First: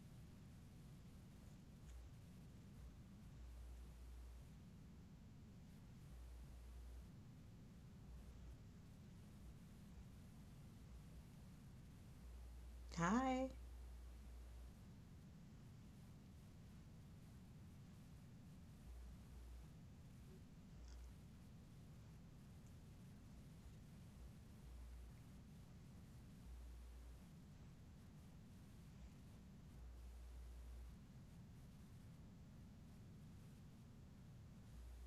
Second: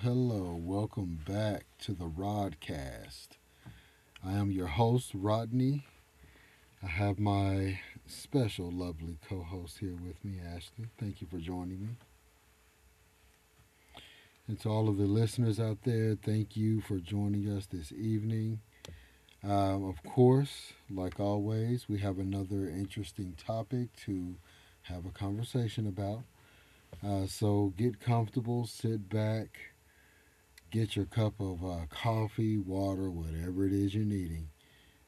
hello. Welcome back to the Rodcast. I am your host, Rodney. I have my special, lovely co host here with me, Ashley. Thank you for joining me. Hi. And to all of the listeners out there, thank you for joining us this evening. Of course, like always, we have another interesting topic to have a conversation about. So get comfortable, sit back, get your cup of coffee, water, whatever it is you're needing.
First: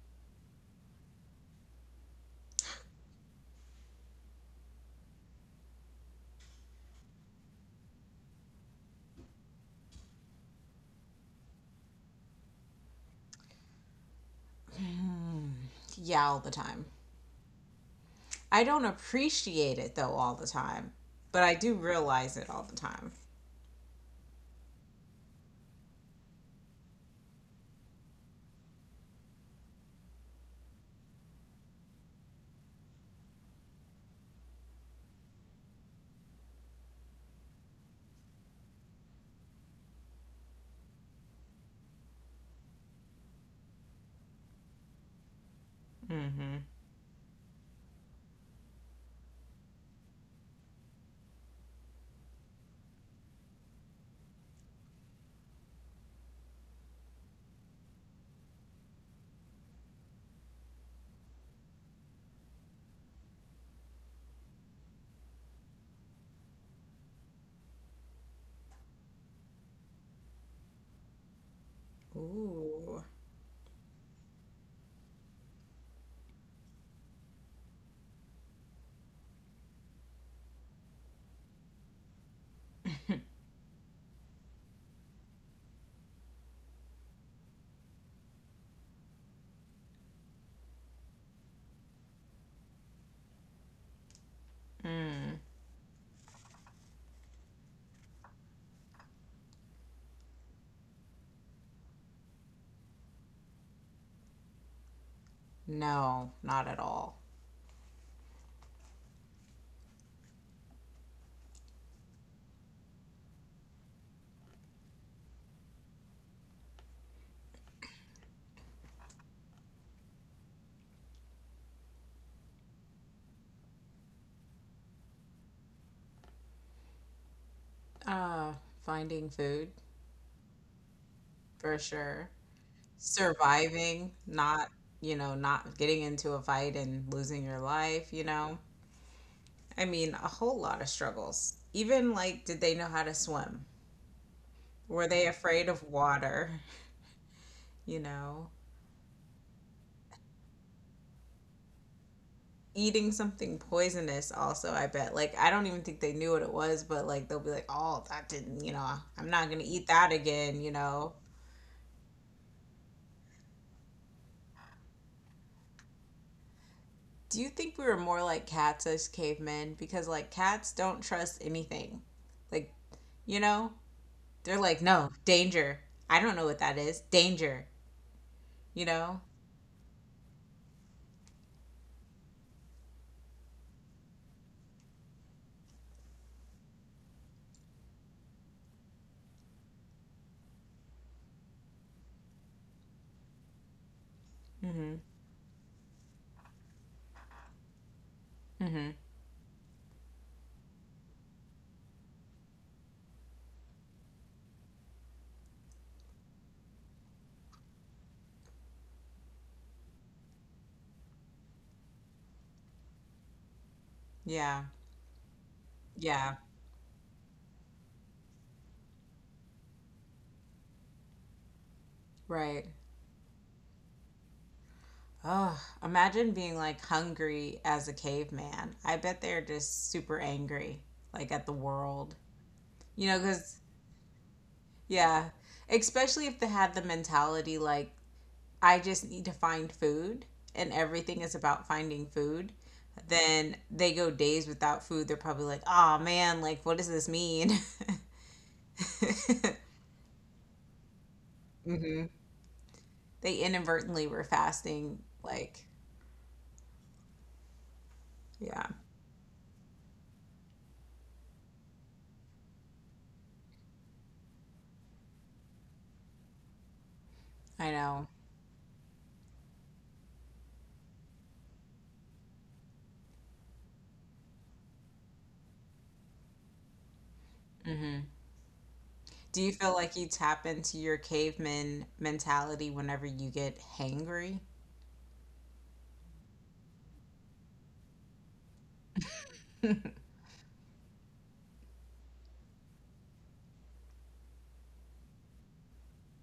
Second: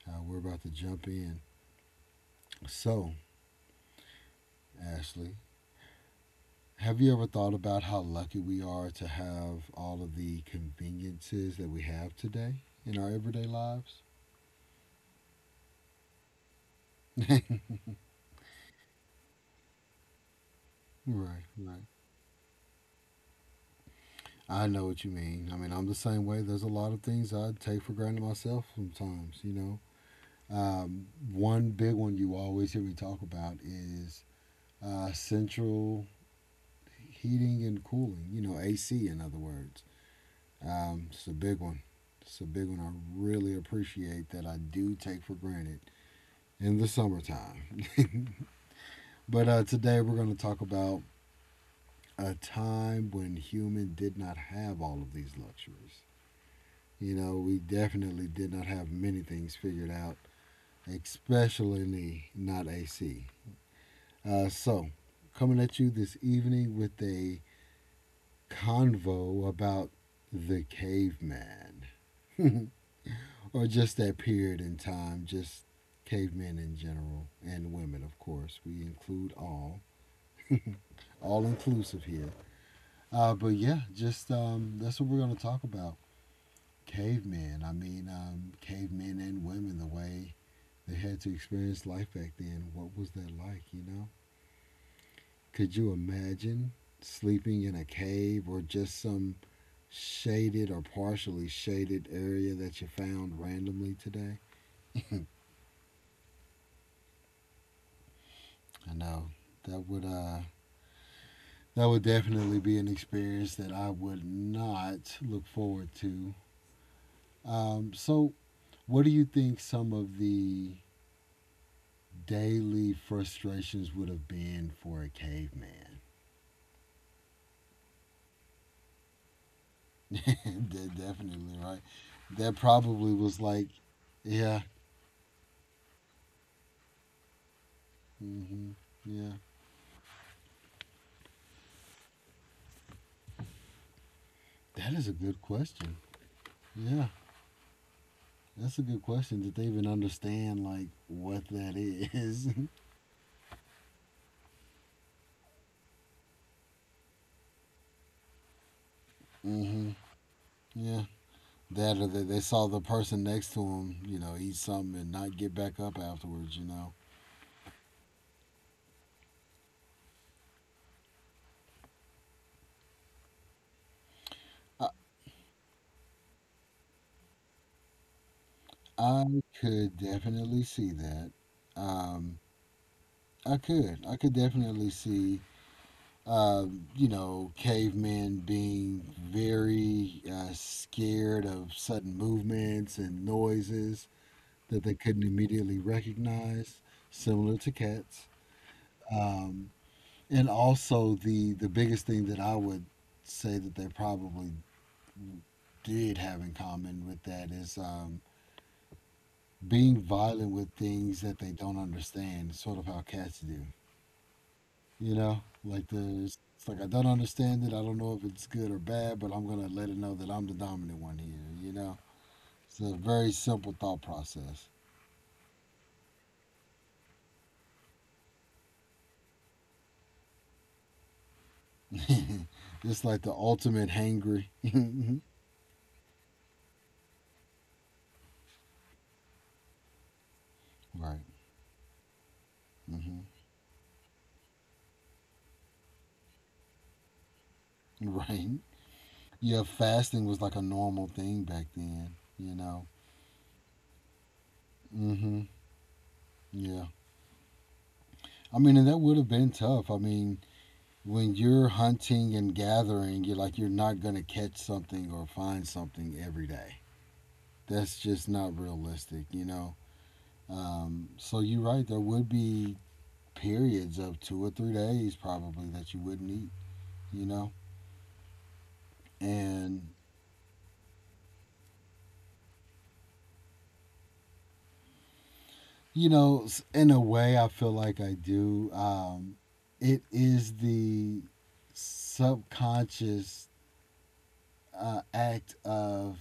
We're about to jump in. So, Ashley, have you ever thought about how lucky we are to have all of the conveniences that we have today in our everyday lives? Yeah, all the time. I don't appreciate it though all the time, but Right, I do right. realize it all the time. I know what you mean. I mean, I'm the same way. There's a lot of things I take for granted myself sometimes, you know. Um, One big one you always hear me talk about is central heating and cooling, you know, AC in other words. It's a big one. It's a big one I really appreciate that I do take for granted Mm-hmm. in the summertime. But today we're going to talk about a time when human did not have all of these luxuries. You know, we definitely did not have many things figured out, especially not AC. Uh, so, Coming at you this evening with a convo about the caveman. Ooh. Or just that period in time, just cavemen in general, and women, of course. We include all inclusive here. But yeah, just that's what we're going to talk about. Cavemen. I mean, cavemen and women, the way they had to experience life back then. What was that like, you know? Could you imagine sleeping in a cave or just some shaded or partially shaded area that you found randomly today? No, not at all. I know that would uh that would definitely be an experience that I would not look forward to. Um, so, what do you think some of the daily frustrations would have been for a caveman? Uh, Finding food Definitely, for right? sure. That probably was like, Surviving, yeah. not, not getting into a fight and losing your life. Hmm, yeah. I mean, a whole lot of struggles. Even like, did they know how to swim? That Were is a they good afraid of question. water? Yeah, You know, that's a good question. Did they even understand like what that is? eating something poisonous also. I bet, like, I don't even think they knew what it was, but like they'll be like, oh, that didn't. I'm not gonna eat Mm-hmm. that again you Yeah. know That or they saw the person next to them, you know, eat something and not get back up afterwards, you know. Do you think we were more like cats as cavemen? Because like cats don't trust anything. Like, you know they're like, I, no, danger, I don't know what that is, danger you know I could definitely see that. Um, I could. I could definitely see, you know, cavemen being very scared of sudden movements and noises that they mm-hmm. couldn't immediately recognize, similar to cats. Mm-hmm. Um, and also the biggest thing that I would say that they probably did have in common with that is being violent with things that they don't understand. It's sort of how cats do, Yeah, you know. Like yeah, there's, it's like I don't understand it. I don't know if it's good or bad, but I'm gonna let it know that I'm the dominant one here, you know. right. It's a very simple thought process. Oh, imagine being like hungry as a caveman. I bet they're just super angry, like at the world. You It's know, like the because, ultimate hangry. yeah, especially if they had the mentality like, I just need to find food and everything Right? is about finding food, Hmm. then they go days without food. They're probably like, oh man, like, what does this mean? Right. Yeah, fasting was like a normal thing back Hmm. then, you know. They inadvertently were fasting. Hmm. Like, Yeah. I yeah, mean, and that would have been tough. I mean, when you're hunting and gathering, you're like you're not gonna catch something or find something every day. I That's know. just not realistic, you know. So you're right. There would be periods of 2 or 3 days probably that you wouldn't eat, you know. Do you feel And like you tap into your caveman mentality whenever you get hangry? you know, in a way, I feel like I do. It is the subconscious act of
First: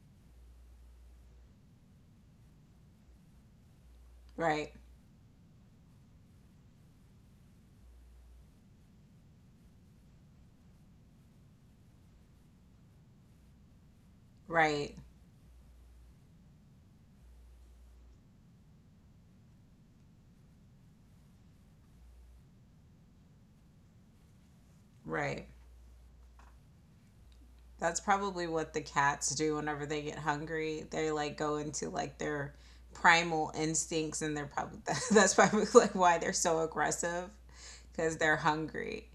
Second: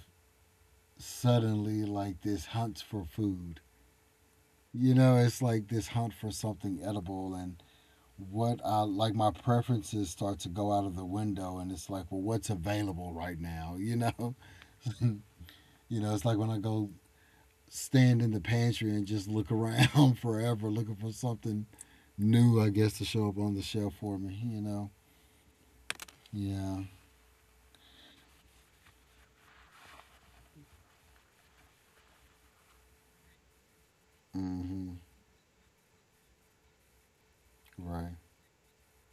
suddenly like this hunt for food. Right, You know, it's like this hunt for something edible and what I like my preferences start to go out of the window and it's like, well, what's available right now, you know? right, You know, it's like when I go stand in the pantry and just look around forever looking for something new, I guess, to show up on the shelf for me, you know? right. Yeah. That's probably what the cats do whenever they get hungry. They like go into like their primal instincts, and they're probably Mm-hmm. that's probably like why they're so aggressive because Right. they're hungry.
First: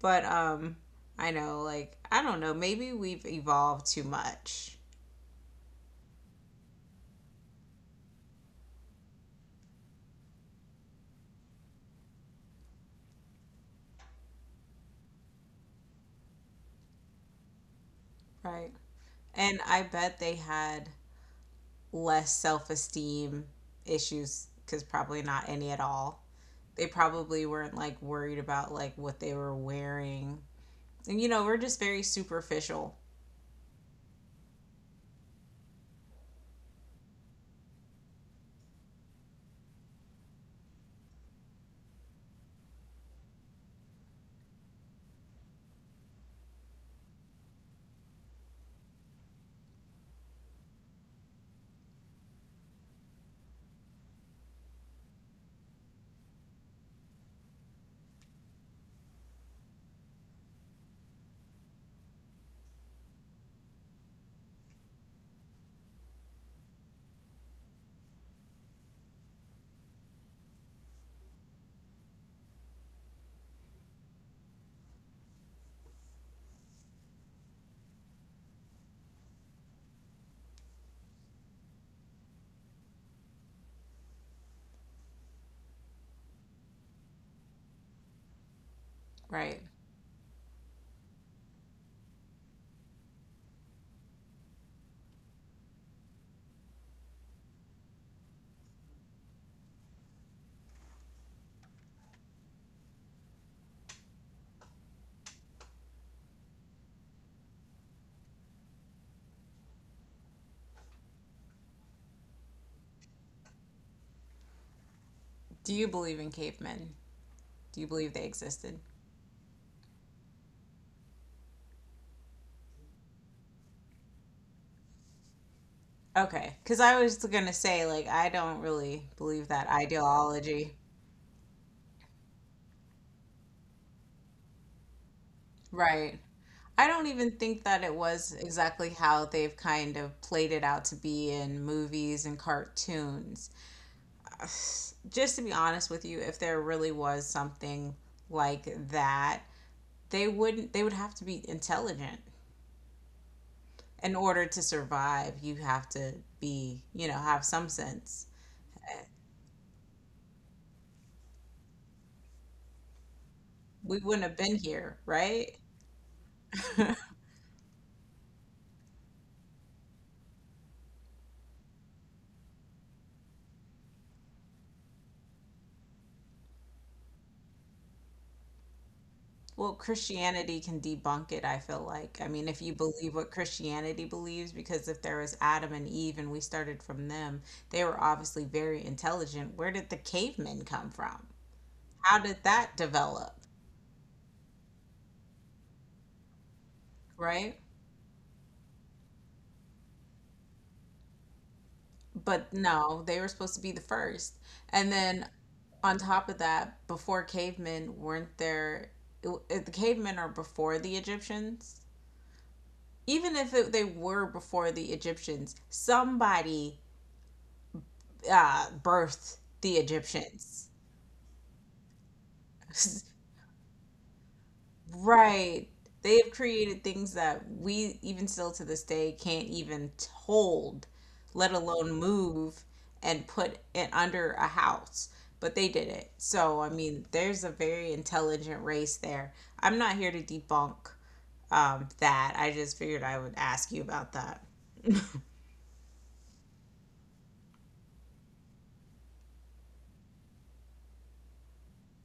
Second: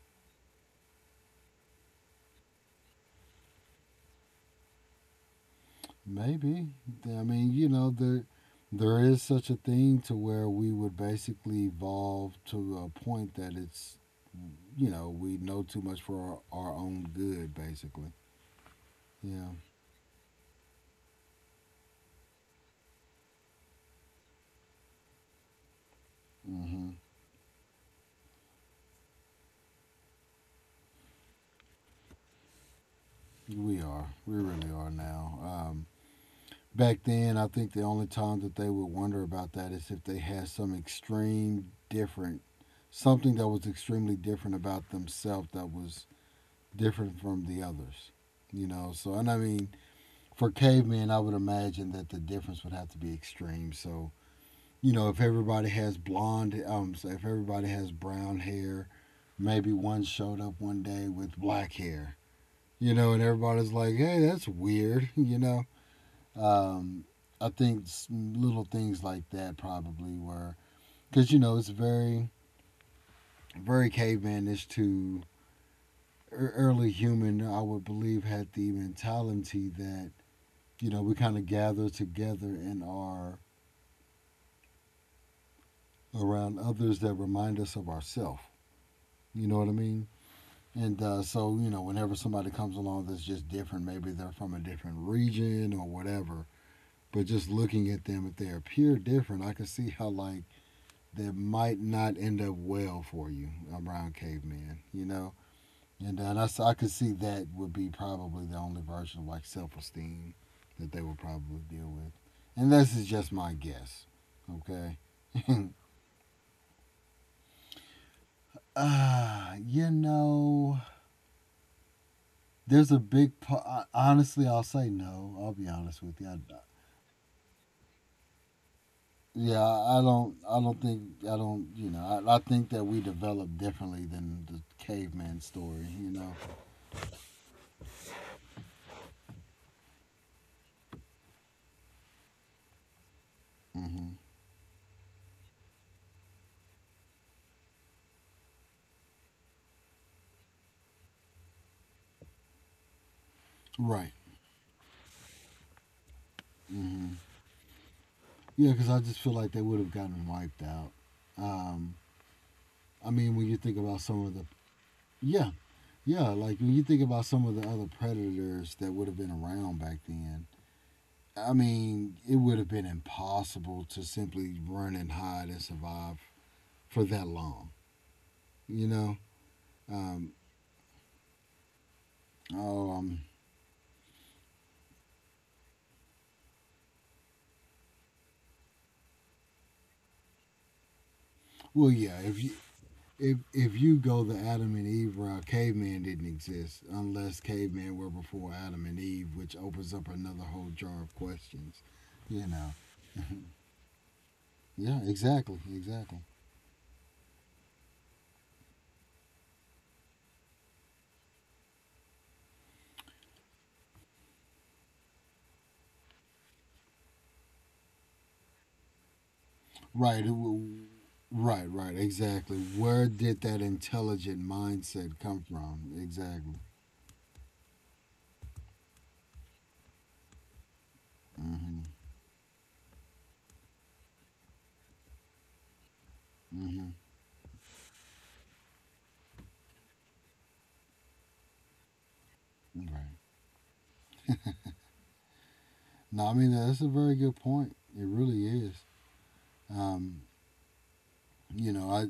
But I know, like I don't know. Maybe we've evolved too much, Maybe. I mean, you know, there is such a thing to where we would basically evolve to a point that it's you know, we know too much for our own good, basically. right? Yeah. And I bet they had less self esteem issues because probably not any at all. They Hmm. probably weren't like worried about like what they were wearing. And, we're just very superficial, We are. We really are now. Back then, I think the only time that they would wonder about that is if they had some extreme different, something that was extremely different about themselves that was different from the others. You know, so, and I mean, for cavemen, I would imagine that the difference would have to be extreme. So, you know, if everybody has blonde, so if everybody has brown hair, maybe one showed up one day with black hair, you know, and everybody's like, hey, that's weird. You know. Um, I think little things like that probably were because you know it's very very cavemanish to early human. I would believe had the mentality that you know we kind of gather together and are around others that remind us of ourselves. You know right? what I mean? And you know, whenever somebody comes along that's just different, maybe they're from a different region or whatever, but just looking at them, if they appear different, I can see how, like, that might not end up well for you around cavemen, you know? And I could see that would be probably the only version of, like, self esteem that they would probably deal with. And this is just my guess, okay? Do you believe in cavemen? Do you believe they existed? You know, there's a big part. Honestly, I'll say no. I'll be honest with you. Okay, because I was gonna say like I don't really believe Yeah, that I don't. I ideology, don't think. I don't. You know, I think that we developed differently than the caveman story. You right? know. I don't even think that it was exactly how they've kind of played it out to be in movies and cartoons. Hmm. Just to be honest with you, if there really was something like that, they wouldn't they would have to be intelligent. Right. In order to survive, you have to be, Hmm. Have some sense. Yeah, because I just feel like they would have gotten wiped out. Um, I mean, when you think We about wouldn't some of have the been here, yeah, right? yeah, like when you think about some of the other predators that would have been around back then. I mean, it would have been impossible to simply run and hide and survive for that long. You know, Well, um, Christianity can debunk it, I feel like. I mean, if you oh, um, believe what Christianity believes, because if there was Adam and Eve and we started from them, they were obviously very intelligent. Where did the cavemen come from? well, yeah. How If did you that if develop, if you go the Adam and Eve route, caveman didn't exist unless right? caveman were before Adam and Eve, which opens up another whole jar of questions. You But know, no, they were supposed to be the first. And yeah, then exactly, on exactly. top of that, before cavemen, weren't there the cavemen are before the Egyptians? Even if it, they were before the Egyptians, somebody birthed the Right, it Egyptians. w- right, right, exactly. Where did that intelligent mindset come Right. from? They have Exactly. created things that we, even still to this day, can't even hold, let Hmm. alone move and put it under a house. But they did it. So, I Hmm. mean, there's a very intelligent race there. I'm not here to debunk that. I just figured Right. I would ask you about that. No, I mean that's a very good point. It really is. Um, you know, I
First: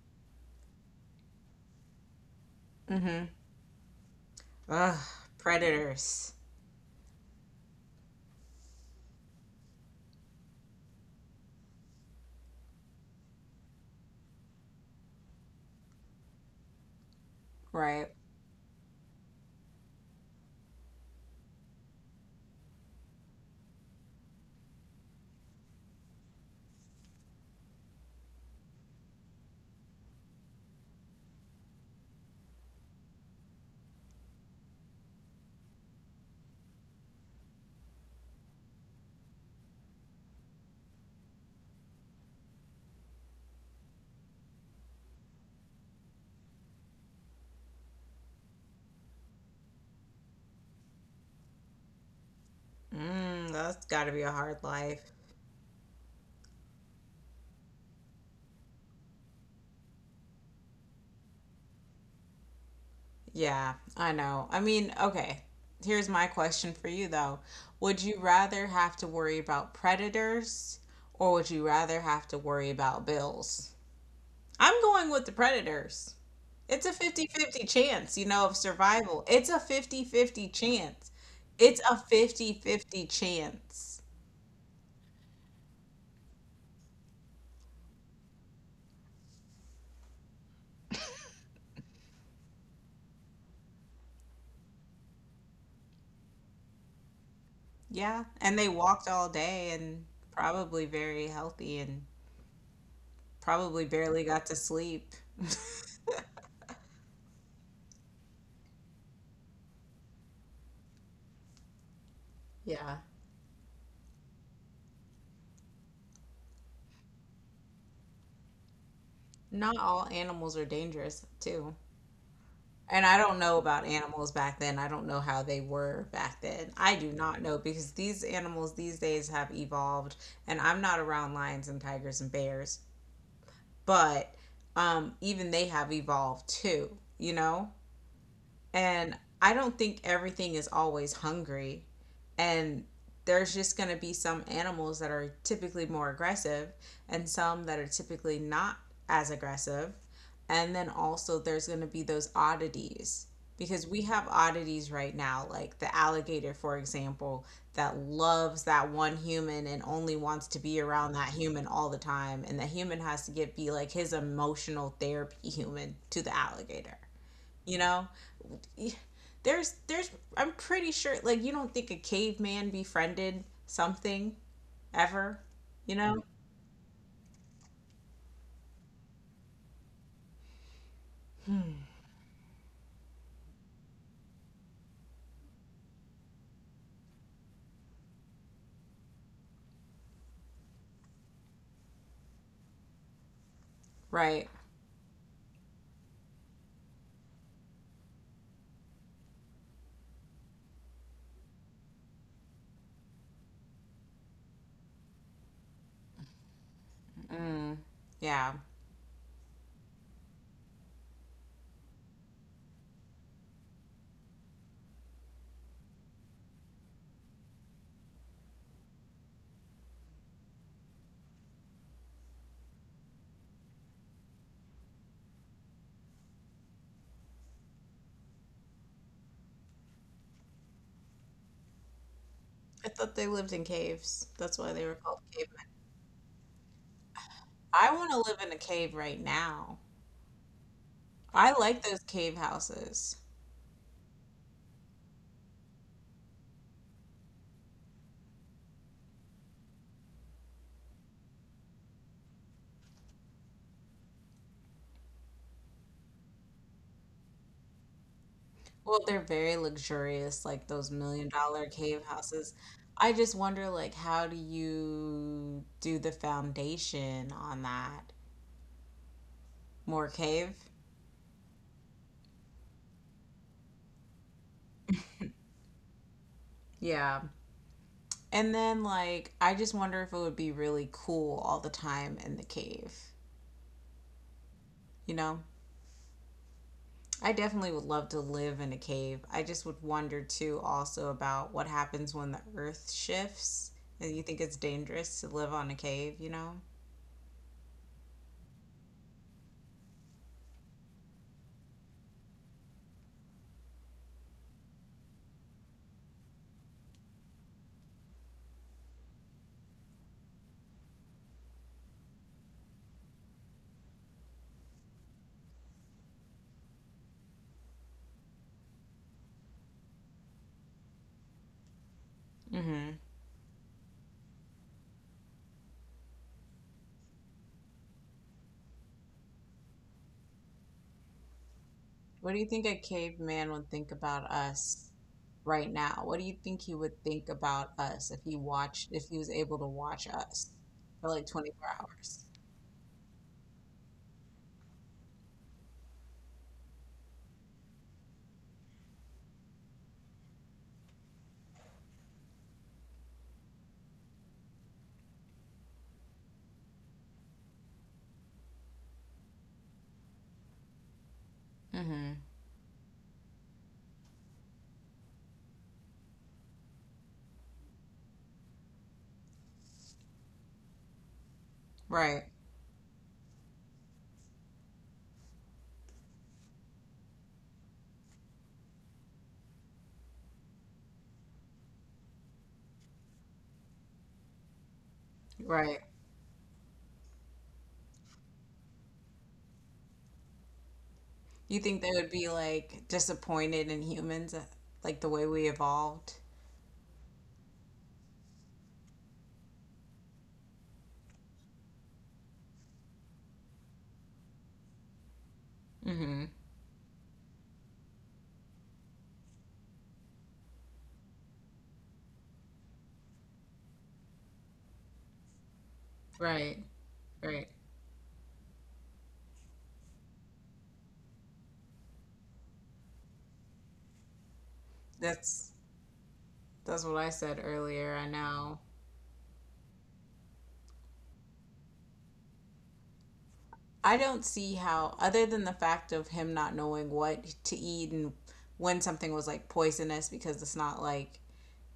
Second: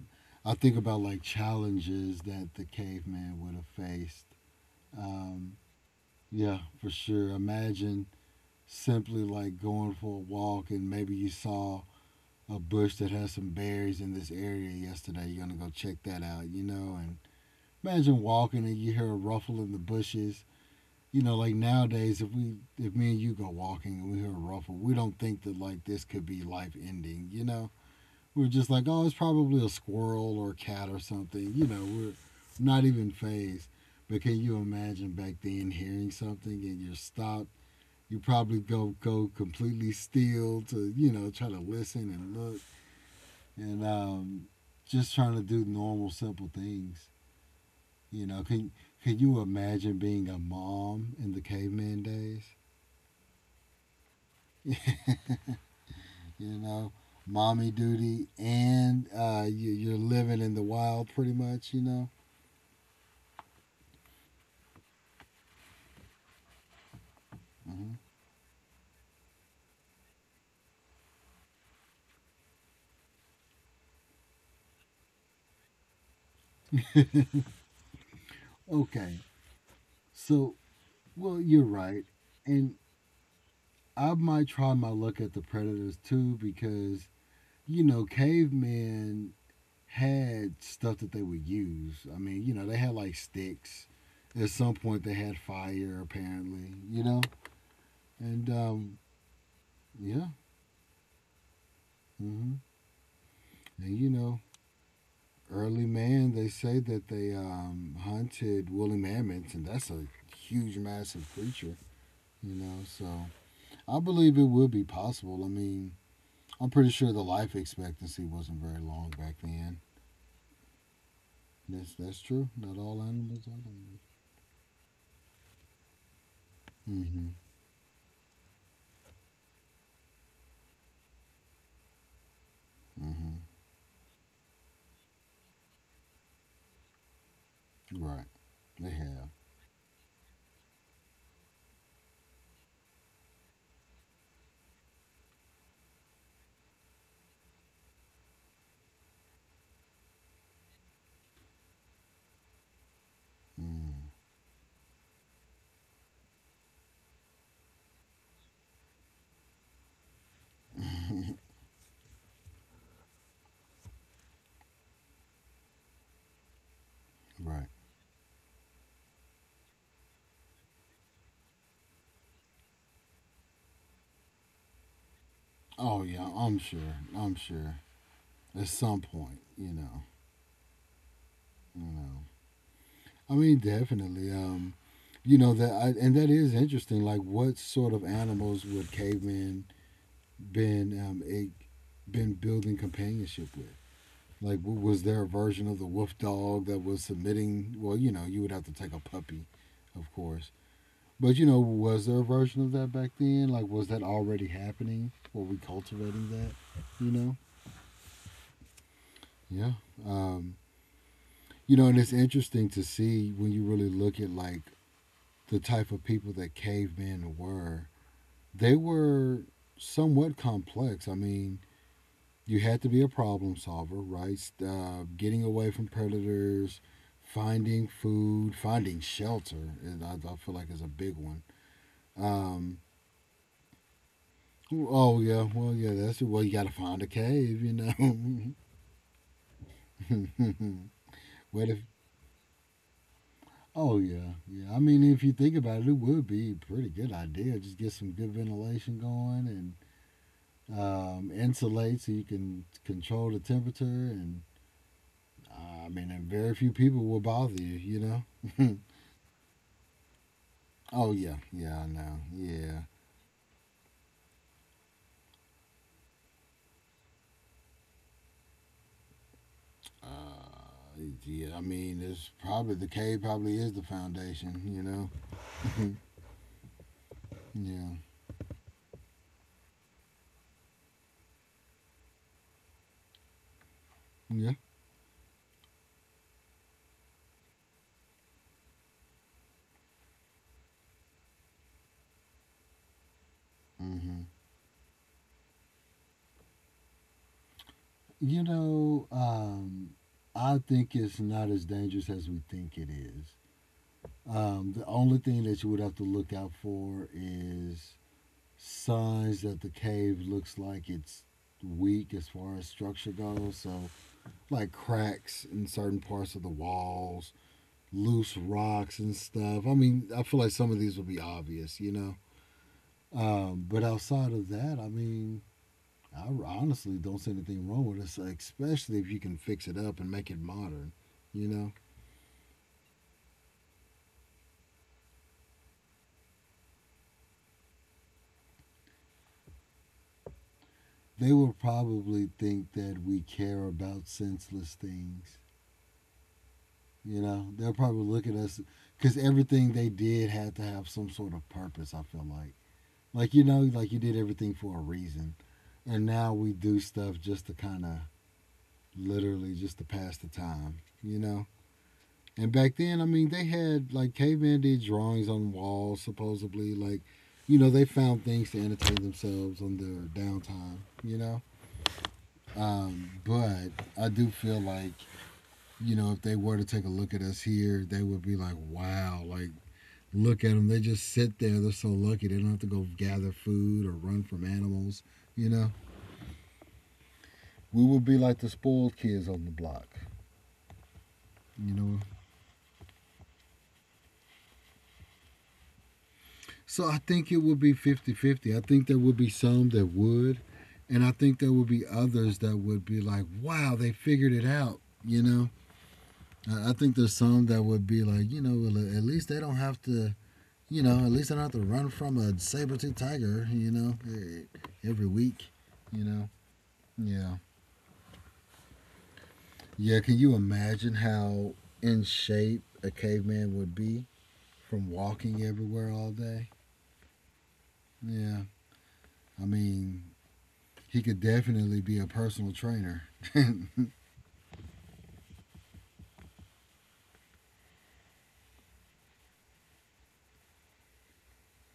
I think about like challenges that the caveman would have faced. Ugh, Um, predators. yeah, for sure. Imagine simply like going for a walk and maybe you saw a bush that has some berries in this area yesterday. You're gonna go check that out, you know. And Right. imagine walking and you hear a ruffle in the bushes. You know, like nowadays, if we, if me and you go walking and we hear a ruffle, we don't think that like this could be life ending, you know we're just like, oh, it's probably a squirrel or a cat or something. You know, we're not even phased. But can you imagine back then hearing something and you're stopped? You probably go completely still to you know try to listen and look and just trying to do normal simple things. You know, can you imagine being a mom in the caveman days? Mm, that's got to be a hard life. You know, mommy duty and you, you're living in the wild pretty much. You know. Yeah, I know. I mean, okay. Here's my question for you though. Mm-hmm. Would you rather have to worry about predators or would you rather have to worry about bills? I'm going with the predators. It's a fifty-fifty chance, of Okay, survival. It's a fifty-fifty so chance. well, you're It's a right, and fifty-fifty chance. I might try my luck at the predators too because you know cavemen had stuff that they would use. I mean, you know, they had like sticks. At some point, they had fire apparently. You know, Yeah, and and they walked all day and yeah. probably very healthy and Hmm. probably And you barely know, got to sleep. early man, they say that they hunted woolly mammoths, and that's a huge, massive creature. You know, Yeah. so I believe it would be possible. I mean I'm pretty sure the life expectancy wasn't very long back Not then. all animals are dangerous, too. That's true. Not all And I don't animals are know about animals. animals back then. I don't know how they were back then. I do Mm-hmm. not know because these animals these days have evolved, and I'm not around lions and tigers and bears, Mm-hmm. but even they have evolved too, you know? Right. They And have. I don't think everything is always hungry. And there's just going to be some animals that are typically more aggressive and some that are typically not as aggressive. And then also, there's going to be those oddities because we Mm, have oddities right now, like the alligator, for example, that loves that one human and only wants to be around that human all the time. And the human has to get be like his emotional therapy human to the alligator, right. you know? There's I'm pretty sure like you don't think a caveman befriended something ever, you Oh know? yeah. I'm sure. I'm sure. At some point, you know. You know. I mean, definitely. You know that, and that is interesting. Like, what sort of animals would cavemen been been building companionship with? Right. Like, was there a version of the wolf dog that was submitting? Well, you know, you would have to take a puppy, of course. But you know, was there a version of that back then? Like, was that already happening? Were we cultivating that? You know? Mm. Yeah. Yeah. Um, you know, and it's interesting to see when you really look at like the type of people that cavemen were. They were somewhat complex. I mean, you had to be a problem solver, right? Getting away from predators, finding food, finding shelter. And I feel like is a big one. Um, I thought they lived in caves. That's why they were called oh yeah, cavemen. well yeah, that's it. Well, you got to find a cave, you I want to live in a know. cave right now. I What if? like those cave houses. Oh yeah, yeah. I mean, if you think about it, it would be a pretty good idea. Just get some good ventilation going and insulate so you can control the temperature. And I mean, and very few people will bother you, you know. Well, they're very luxurious, like those Oh million yeah, dollar yeah, I cave know. houses. Yeah, I just wonder, like, how do you do the foundation on that? More cave? uh, yeah. I mean, it's probably the cave. Probably is the foundation. You know. Yeah. Yeah. And then like I just wonder if it would be really cool all the time in the cave. Yeah. You know? I definitely would love to live in a cave. I just would wonder too also about what happens when the earth shifts and you Hmm. think it's dangerous to live on a cave, you know? You know, I think it's not as dangerous as we think it is. The only thing that you would have to look out for is signs that the cave looks like it's weak as far as structure goes. So, like cracks in certain parts of the walls, loose rocks and stuff. I mean, I feel like some of these will be obvious, you know. Mhm. But outside of that, I mean, I honestly don't see anything wrong with it, especially if you can fix it up and make it modern, you know. What do you think a caveman would think about us right now? What do you think he would think about us if he was able to watch us for like They will 24 hours? probably think that we care about senseless things, you know. They'll probably look at us because everything they did had to have some sort of purpose, I feel like. Like, you know, like you did everything for a reason. And now we do stuff just to kind of literally just to pass the time, you know. Mhm. And back then, I mean, they had like cavemen did drawings on walls, supposedly. Like, you know, they found things to entertain themselves on their downtime, you know. Right. But I do feel like, you know, if they were to take a look at us here, they would be like, wow, like, look at them. They just sit there. They're so lucky. They don't have to go gather food or run from animals, you know. Right. We would be like the spoiled kids on the block, You you think they know. would be like disappointed in humans, like the way we evolved? So I think it would be fifty-fifty. I think there would be some that would. And I think there would be others that would be like, wow, they figured it out. You know, Mm-hmm. I think there's some that would be like, you know, well, at least they don't have to, you know, at least they don't have to run from a saber toothed tiger, you know, every week, you know. Right. Yeah. Right. Yeah. Can you imagine how in shape a caveman would be from walking That's everywhere all day? that's what I said earlier. I Yeah. know. I mean, he could definitely be a personal trainer. Right. I don't see how, other than the fact of him not knowing what to eat and when something was like poisonous, because it's not like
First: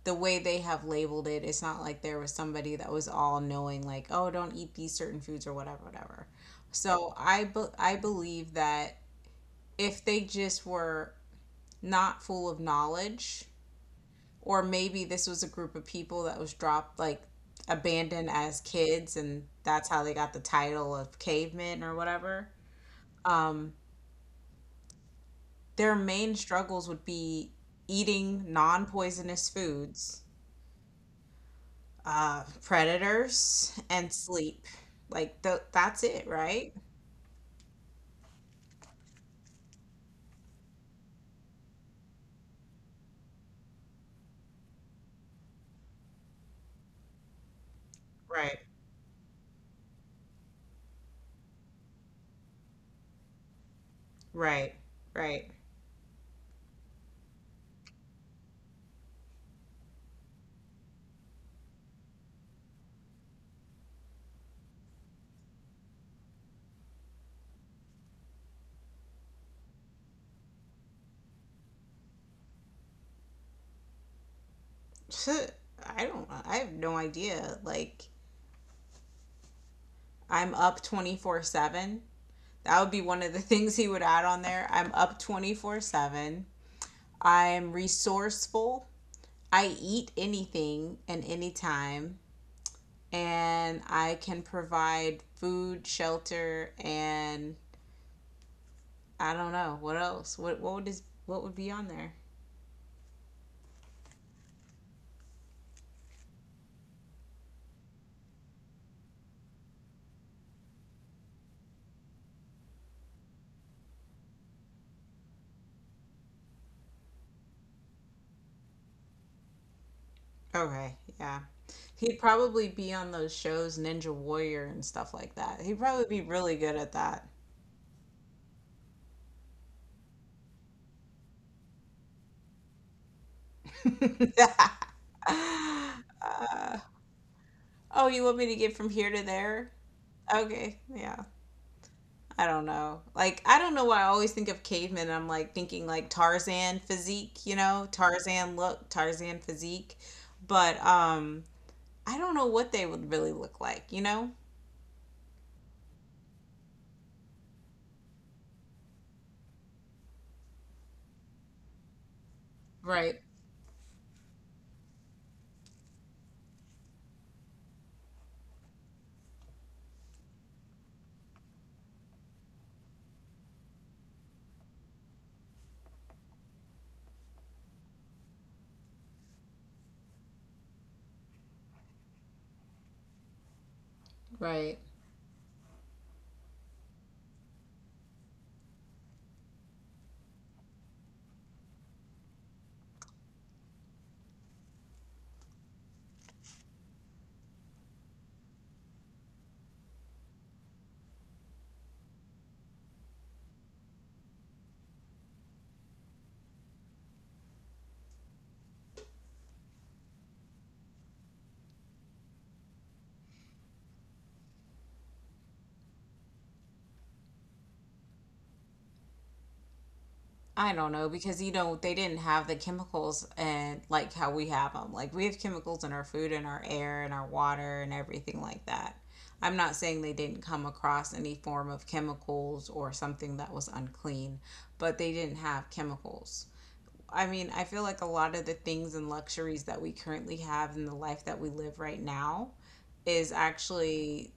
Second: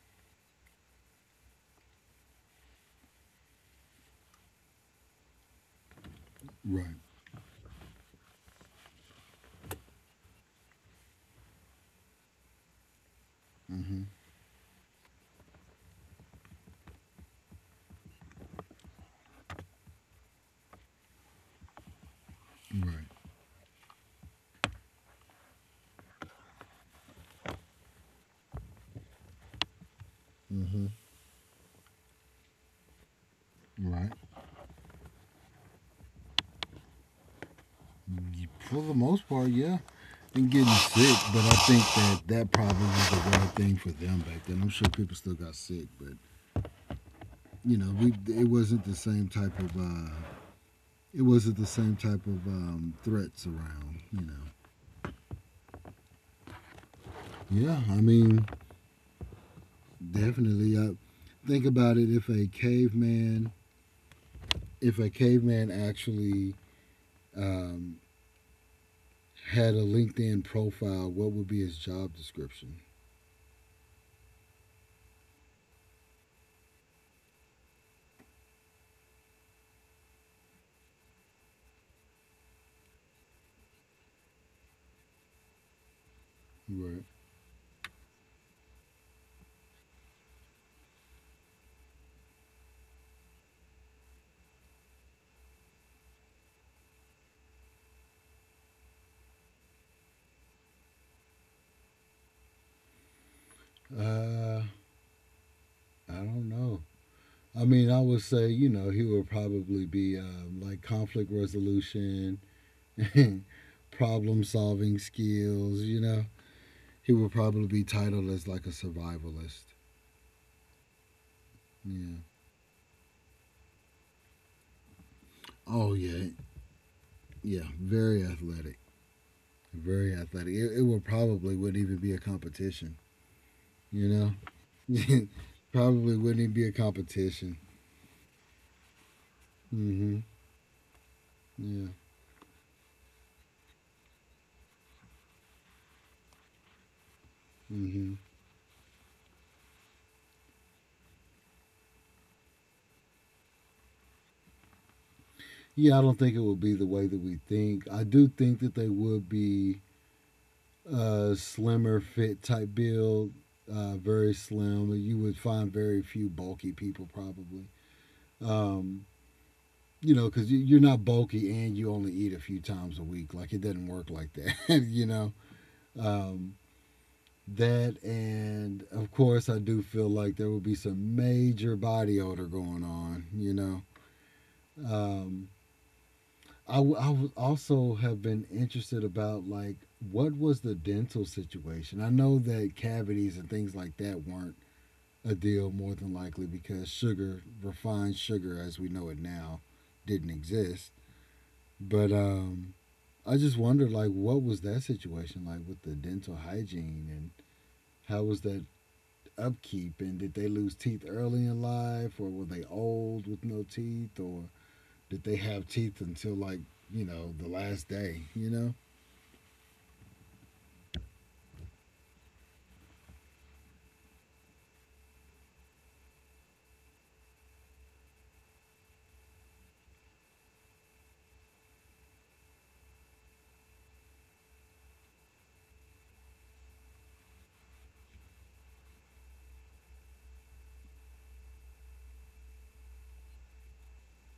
the way they have labeled it, it's not like there was somebody that was all knowing, like, oh, don't eat these certain foods or whatever, whatever. So I believe that if they just were not full of knowledge Mm-hmm. or maybe this was a group of people that was dropped like abandoned as kids and that's how they got the title of cavemen or whatever. Right. Um, their main struggles would be eating non-poisonous foods, Mm-hmm. Predators Right. and sleep, like that's it, right. Yeah, for the most part, yeah. And getting sick, but I think that that probably was the right thing for them back then. I'm sure people still got sick, but you know, we it Right. wasn't the same type of threats around. You know. Right. Right. Yeah, I mean, definitely. I think about it. If a caveman actually um, had a LinkedIn profile, what would be his job description? I have no idea. Like, I'm up 24/7. That would be one of the things he would add on there. I'm up 24/7. Right. I'm resourceful. I eat anything and anytime. And I can provide food, shelter, and I don't know what else. What would be on there? Uh, I don't know. I mean, I would say, you know, he would probably be like conflict resolution, problem solving skills, you know. He would probably be titled as like a survivalist. Okay, yeah. He'd Yeah. probably be on those shows, Ninja Warrior and stuff like that. He'd Oh, probably be yeah. really good at that. Yeah. Very athletic. Very athletic. It would probably wouldn't even be a competition, you know? Probably wouldn't even be a Uh, competition. oh, you want me to get from here to there? Mm hmm. Okay, yeah. Yeah. I don't know. Like, I don't know why I always think of cavemen. I'm like thinking like Tarzan physique, Hmm. Tarzan look, Tarzan physique. But I don't know what they would really look like, you know? Yeah, I don't think it will be the way that we think. I do think that they would be a slimmer, fit type Right, build, very slim. You would find very few bulky people probably. Um, you know, because you're not bulky and you only eat a few times a week. Like it doesn't work like that. You know. Um, that and of course, I do feel like there will be some major body odor going on. You know. right. Um, I would also have been interested about like what was the dental situation. I know that cavities and things like that weren't a deal more than likely because sugar, refined sugar as we know it now, didn't exist. But I just wondered like what was that situation like with the dental hygiene and how was that upkeep and did they lose teeth early in life or were they old with no teeth or did they have teeth until like the last day. I don't know because they didn't have the chemicals and like how we have them. Like we have chemicals in our food and our air and our water and everything like that. I'm not saying they didn't come across any form of chemicals or something that was unclean, but they didn't have chemicals. I mean, I feel like a lot of the things and luxuries that we currently have in the life that we live right now is actually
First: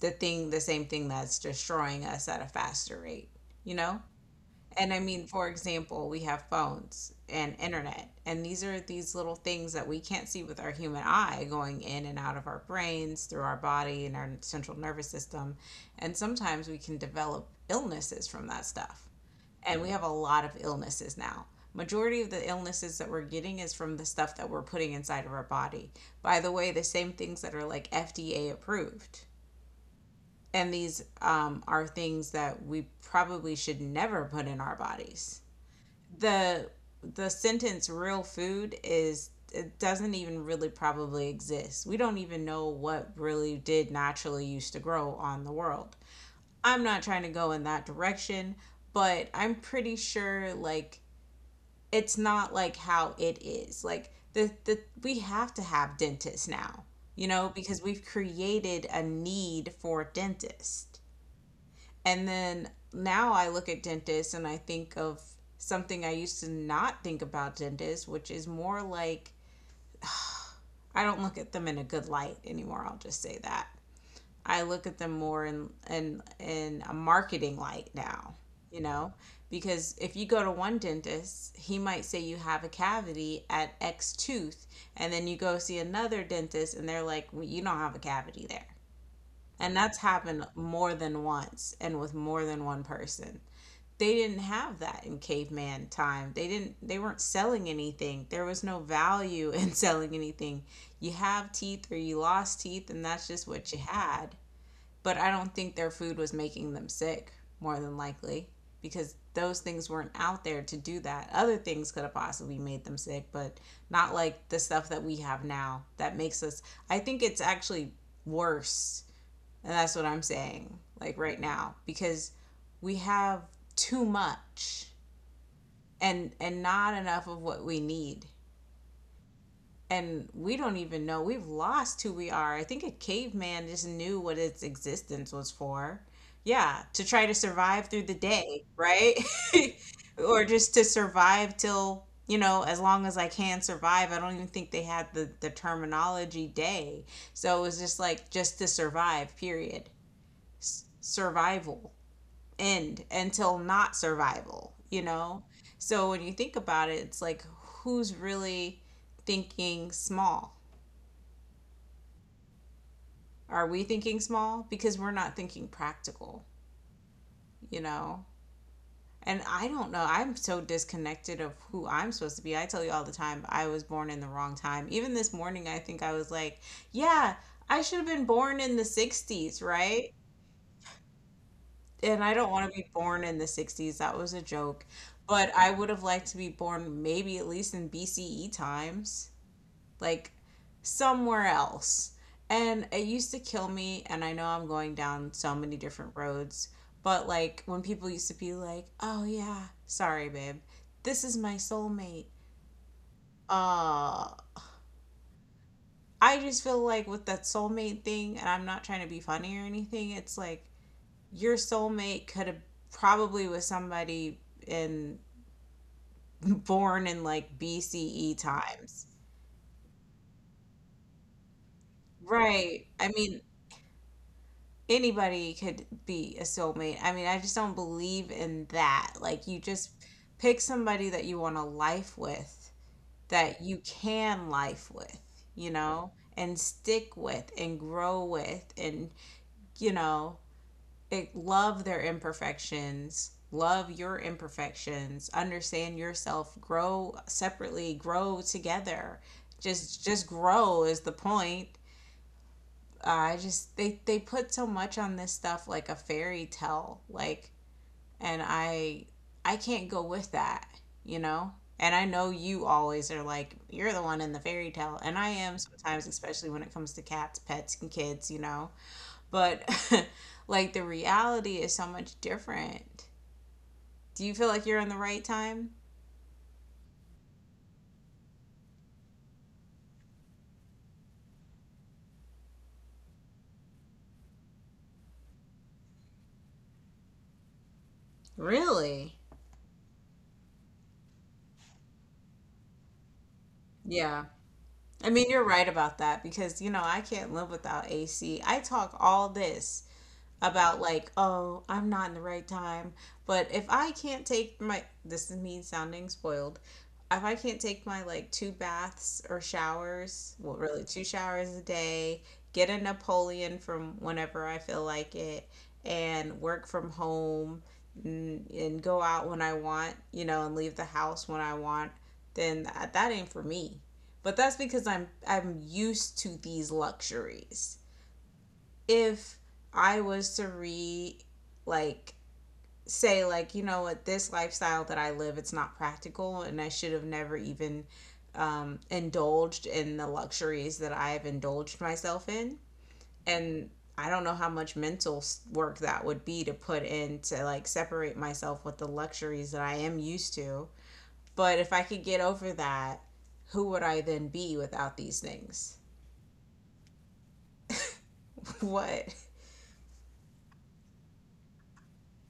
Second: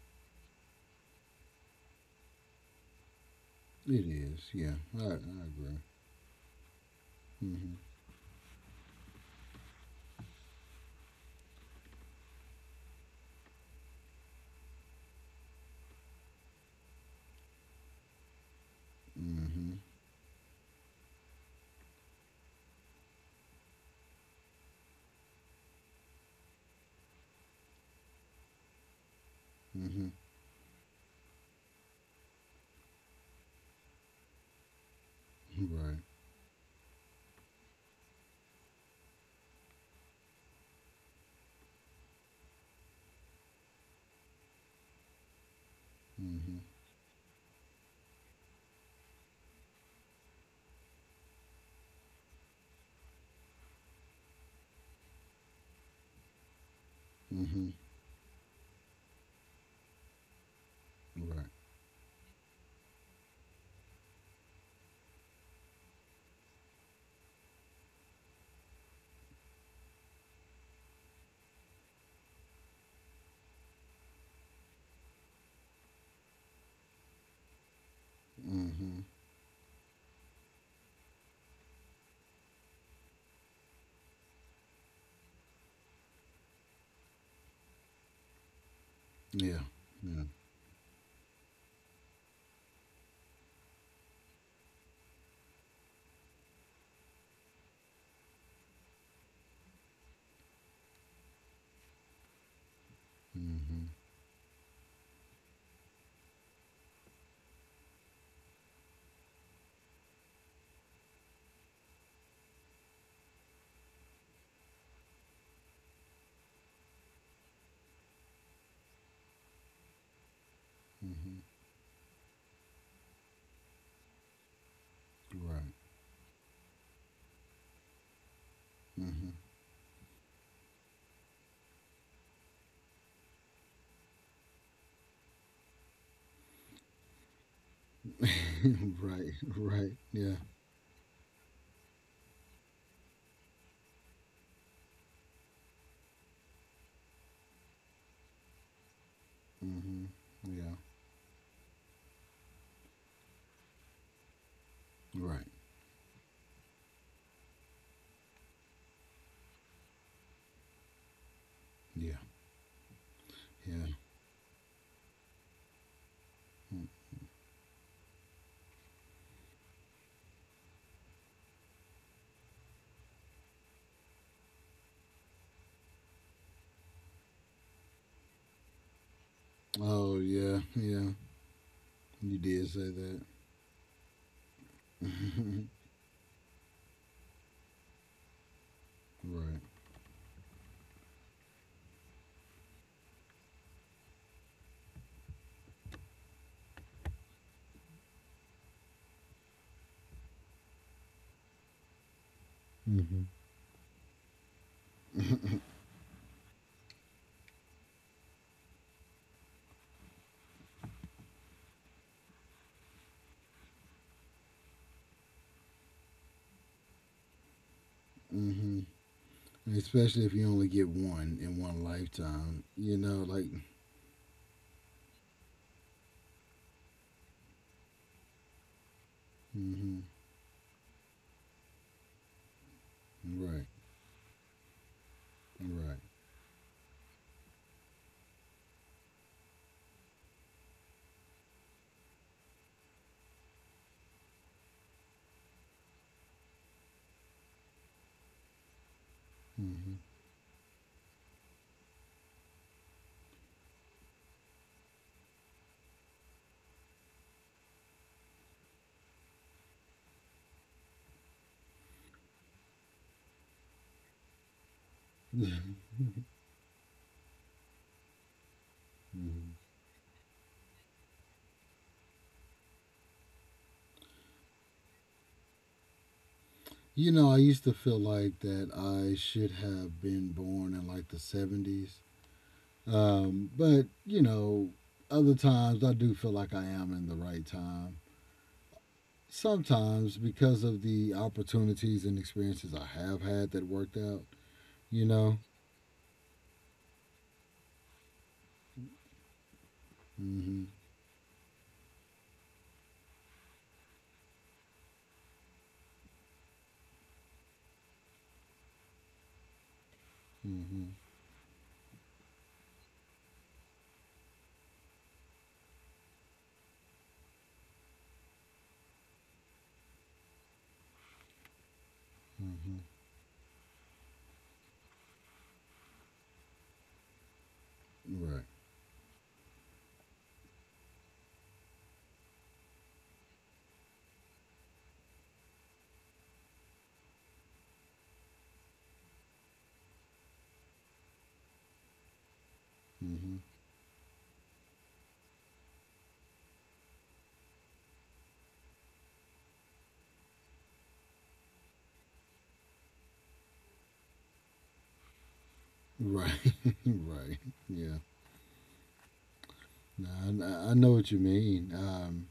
the same thing that's destroying us at a faster rate, you know? It is, yeah. And I I mean, for agree. example, we have phones and Mm-hmm. internet, and these are these little things that we can't see with our human eye going in and out of our brains, through our body, and our central nervous system. And sometimes we can develop illnesses from that stuff. Mm-hmm. And we have a lot of illnesses now. Majority of the illnesses that we're getting is from the stuff that we're putting inside of our body. By the way, the same things that are like FDA approved. Mm-hmm. And these are things that we probably should never put in our bodies. Right. The the sentence real food is, it doesn't even really probably exist. We don't even know what really did naturally used to grow on the world. Mm-hmm. I'm not trying to go in that direction, but I'm pretty sure like it's not like how it is. Like the we have to have dentists now, Mm-hmm. because we've created a need for dentists. Right. And then now I look at dentists and I think of something I used to not think about dentists, which is more like I don't look at them in a good light anymore. I'll just say that. I look at them more in a marketing light now, you Mm-hmm. know? Because if you go to one dentist, he might say you have a cavity at X tooth, and then you go see another dentist and they're like, well, you don't have a cavity there. Yeah. And that's Yeah. happened more than once and with more than one person. They didn't have that in caveman time. They weren't selling anything. There was no value in selling anything. You have teeth or you lost teeth, and that's just what you Mm-hmm. had. But I don't think their food was making them sick, more than likely, because those things weren't out there to do that. Other things could have possibly made them sick, but not like the stuff that we have now that makes us. I think it's actually worse. And that's what I'm saying, like right Mm-hmm. now, because we have too much Right. and not enough of what we need. And we don't even know. We've lost who we are. I think a caveman just knew what its existence was for. Yeah, to try to survive through the day, Mm-hmm. right? Right. Right. Yeah. Or just to survive till, as long as I can survive. I don't even think they had the terminology day. So it was just like just to survive, period. Mm-hmm. Yeah. Survival. End until not survival, you know? Right. So when you think about it, it's like, who's really thinking small? Yeah. Are we Yeah. thinking small? Because we're not thinking practical, you know? And I don't know. I'm so disconnected of who I'm supposed to be. I tell you all the time, I was born in the wrong time. Even this morning, I think I was like, yeah, I should have been born in the 60s, right? Oh yeah. Yeah. And I You don't did want to be say that. born in the 60s. That was a joke. But I would have liked to be born maybe at least in BCE times, Right. like somewhere else. And it used to kill me. And I know I'm going down so many different roads. But like when people used to be like, oh yeah, sorry, babe, this is my soulmate. Mm-hmm. Uh, I just feel like with that soulmate thing, and I'm not trying to be funny or anything, it's like, your soulmate could have probably was somebody in born in like BCE Mm-hmm. times. Especially if you only get one in one lifetime. Right. You I know, mean, like. anybody could be a soulmate. I mean, I just don't believe in that. Like, you just Mm-hmm. pick somebody that you want to life with, that Right. you can life with, you Right. know, and stick with and grow with, and, you know, love their imperfections, love your imperfections, understand yourself, grow separately, grow together. Mm-hmm. Just grow is the point. I Just they put so much on this stuff like a fairy tale, like, and I can't go with that, you know? And I know you always are like, you're the one in the fairy tale, and I am sometimes, especially when it comes to cats, pets, and kids, you know, but like the reality is so much different. Do you feel like you're in the right time? You know, I used to feel like that I should have been born in like the 70s. But, you know, other times I do feel like I am in the right time. Really? Sometimes because of the opportunities and experiences I have had that worked out, Yeah. you I mean, know? you're right about that because, you know, I can't live without AC. I talk all this Hmm. about, like, oh, I'm not in the right time. But if I can't take my, this is me sounding spoiled. If I can't take my like two baths or showers, well really Hmm. two showers a day, get a Napoleon from whenever I feel like it, and work from home, and go out when I want, you know, and leave the house when I want, then Hmm. that ain't for me. But that's because I'm used to these luxuries. Right. If I was to re, like, say like, you know what, this lifestyle that I live, it's not practical, and I should have never even, indulged in the luxuries that I have indulged myself in, Hmm. and I don't know how much mental work that would be to put in, to like separate myself with the luxuries that I am used to. But if I could get over that, who would I then be without these things? Right. Right. Yeah. What? No, I know what you mean. Um,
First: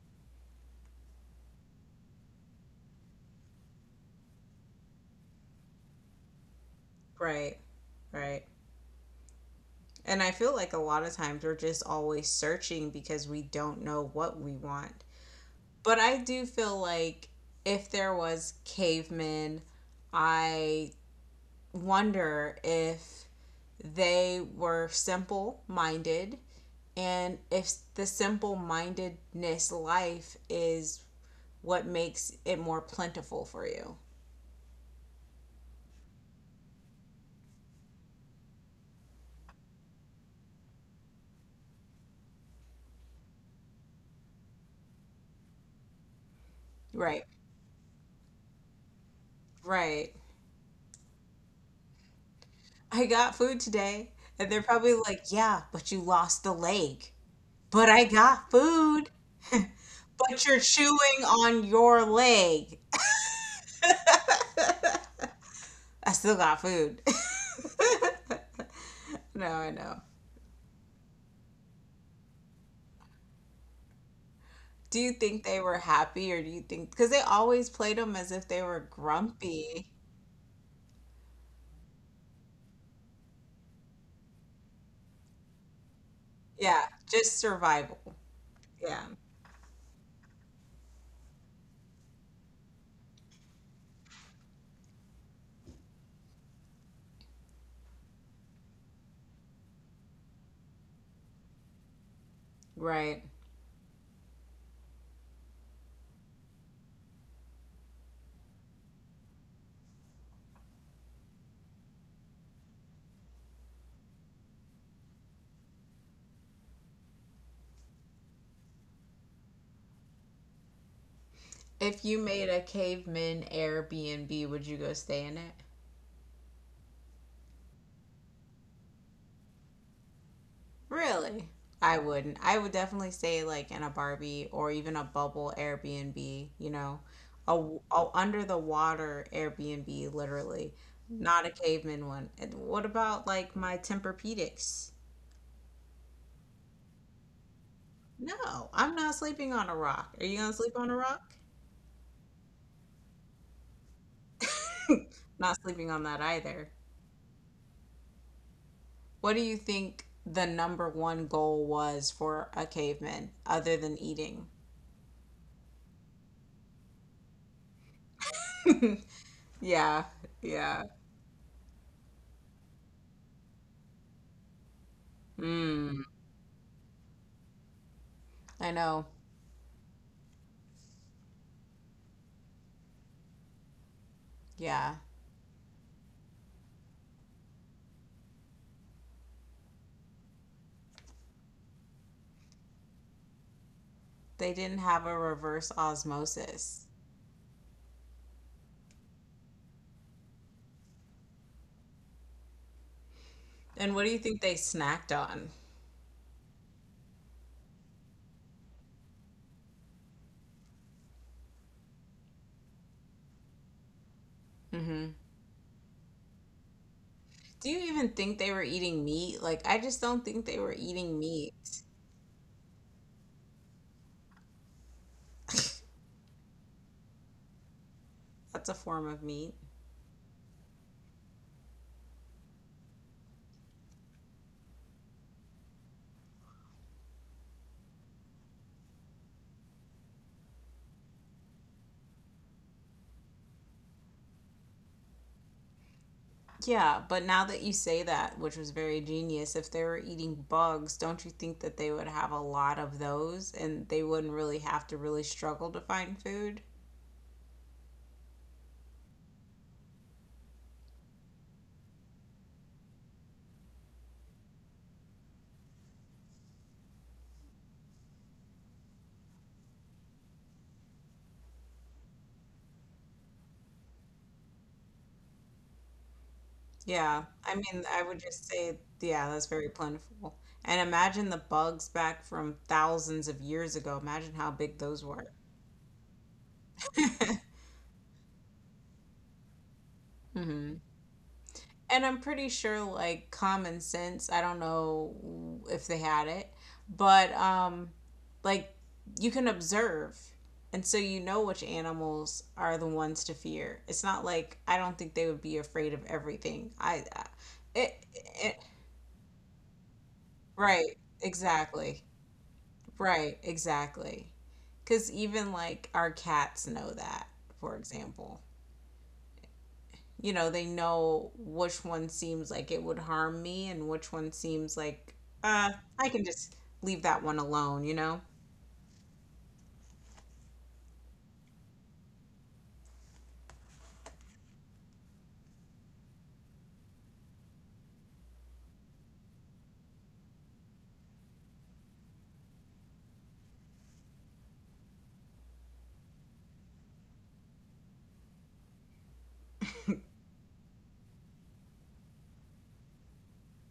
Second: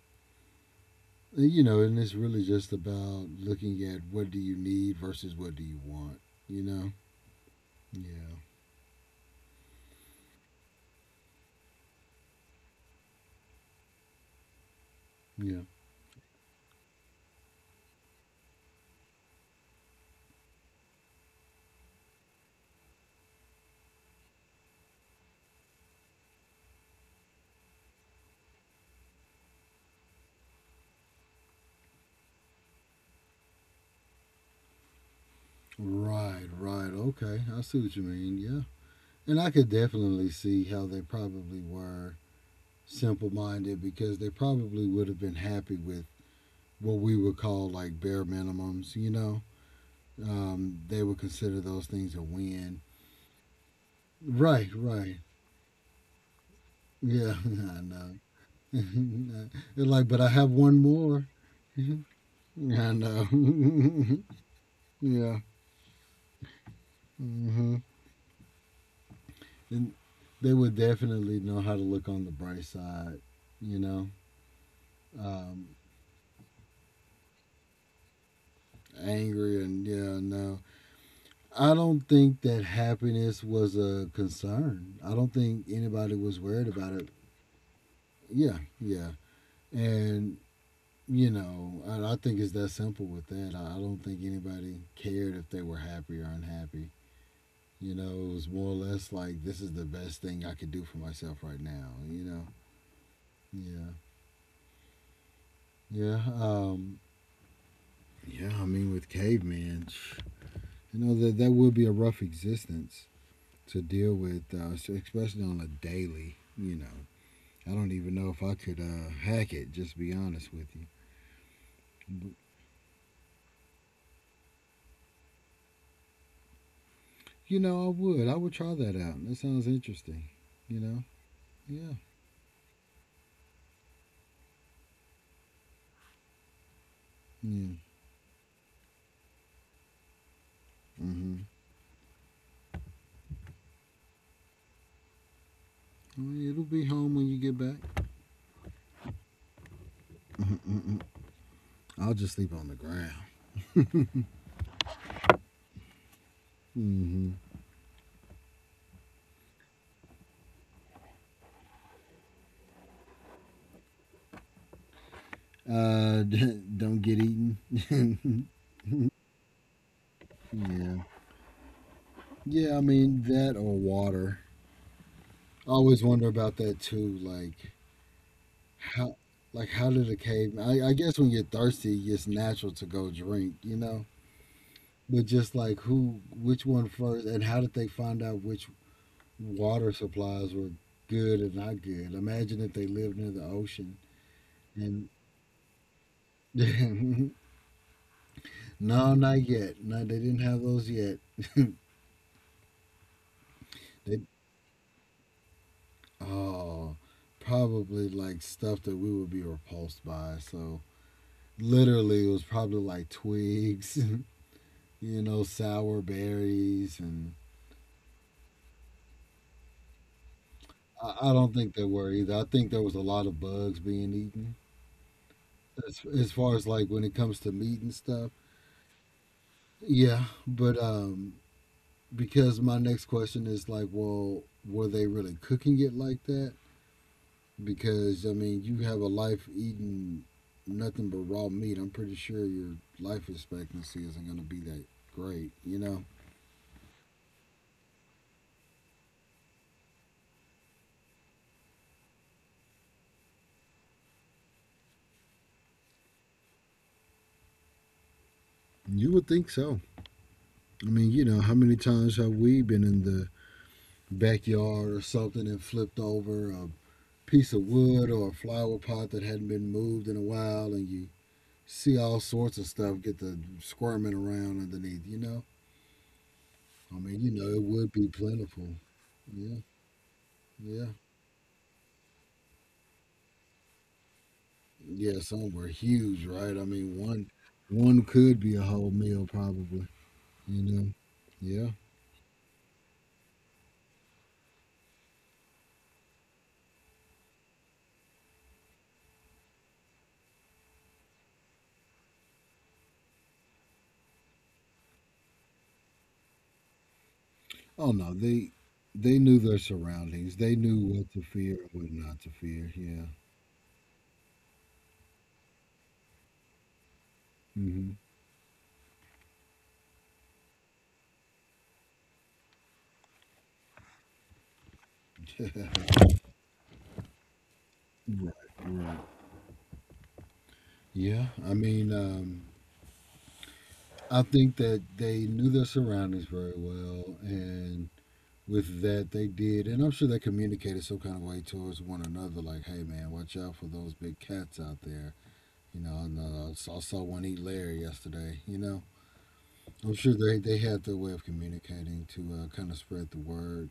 Uh, You know, and it's really just about looking at what do you need versus what do you want. You know? Right, Yeah. right. And I feel like a lot of times we're just always searching because we don't know what we want. Yeah. But I do feel like, if there was cavemen, I wonder if they were simple minded, and if the simple mindedness life is what makes it more plentiful for you. Right, right. Okay. I see what you mean. Yeah. And I could definitely see how they probably were simple minded because they probably would have been happy with what we Right. would call like bare minimums, you know? Right. They would consider those things a win. I got food today. And they're Right, probably right. like, yeah, but you lost the leg. Yeah, I But I know. got food. Like, but I But have you're one chewing more. on your leg. And yeah, I still got food. hmm No, I and know. they would definitely know how to look on the bright side. You know, Do you think they um, were happy, or do you think, because they always played them as if they were angry and grumpy? yeah, no, I don't think that happiness was a concern. I don't think anybody was worried Yeah, about it. just survival. Yeah, Yeah. yeah, and you know, and I think it's that simple with that. I don't think anybody cared if they were happy or unhappy. You know, it was more or less like this is the best thing I could do for myself right now. You know, Right. yeah. Yeah. Yeah. I mean, with cavemen, you know that that would be a rough existence to deal with, especially on a daily. You know, I don't even know if I could hack it. Just to be honest with you. If you But, made a caveman Airbnb, would you go stay in it? you know, I would. I would try that out. That sounds interesting. You know. Really? Yeah. I wouldn't. I would definitely stay like in a Barbie or even a bubble Airbnb, you know, a, Yeah. a under the water Airbnb, literally, not Mm-hmm. a caveman one. And what about like my Tempur-Pedics? Well, it'll be home when you get back. No, I'm not sleeping on a rock. Are you gonna sleep on a Mm-mm. rock? I'll just sleep on the ground. Not sleeping on that either. Mm-hmm. What do you think the number one goal was for a caveman other than eating? Uh, don't get eaten. Yeah, yeah. Yeah. Yeah, I mean that or water. I always Mm. wonder about that too. I know. how, like how did a cave? I guess when you're thirsty, it's natural to go drink, you know. Yeah. But just like who, which one first, and how did they find out which water supplies were good and not good? Imagine if they lived near the ocean They didn't have and a reverse osmosis. no, not yet. No, they didn't have those yet. they And what do you think they snacked on? Oh, probably like stuff that we would be repulsed by. So literally it was probably like twigs, Hmm. you know, sour berries and Do you even think they were eating meat? Like, I just don't think they were I, eating I meat. don't think there were either. I think there was a lot of bugs being eaten as far as like when it comes to meat and stuff. That's a form of meat. Yeah, but because my next question is like, well, were they really cooking it like that? Because I mean, you have a life eating nothing but raw meat, I'm pretty sure your life expectancy isn't going to be that great, you know. Yeah, but now that you say that, which was very genius, if they were eating bugs, don't you think that they would have a lot of those, and they wouldn't really have to really struggle to find food? You would think so. I mean, you know, how many times have we been in the backyard or something and flipped over a piece of wood or a flower pot that hadn't been moved in a while and you see all sorts of stuff get the squirming around underneath, you know? I mean, Yeah, you know, I it mean, would I be would just plentiful. say, yeah, that's Yeah, very plentiful. And yeah. imagine the bugs back from thousands of years ago. Imagine how big those Yeah, were. some were huge, right? I mean, one could be a whole meal probably, you Hmm. know. Yeah. And I'm pretty sure, like, common sense, I don't know if they had it, but, like, you can observe. And so you know which animals are the ones to fear. It's not like I don't think they would be afraid of everything. Oh it, no, they it, they knew their surroundings. They knew right, what to fear and what exactly. not to fear. Yeah. Right, exactly. Because even like our cats know that, for Hmm. example. You know, they know which one seems like it would harm me, and which one seems like, uh, I can just leave that one alone, you know? Right, right. Yeah, I mean, I think that they knew their surroundings very well, and with that, they did. And I'm sure they communicated some kind of way towards one another, like, "Hey, man, watch out for those big cats out there." You know, and, I saw one eat Larry yesterday. You know, I'm sure they had their way of communicating to kind of spread the word.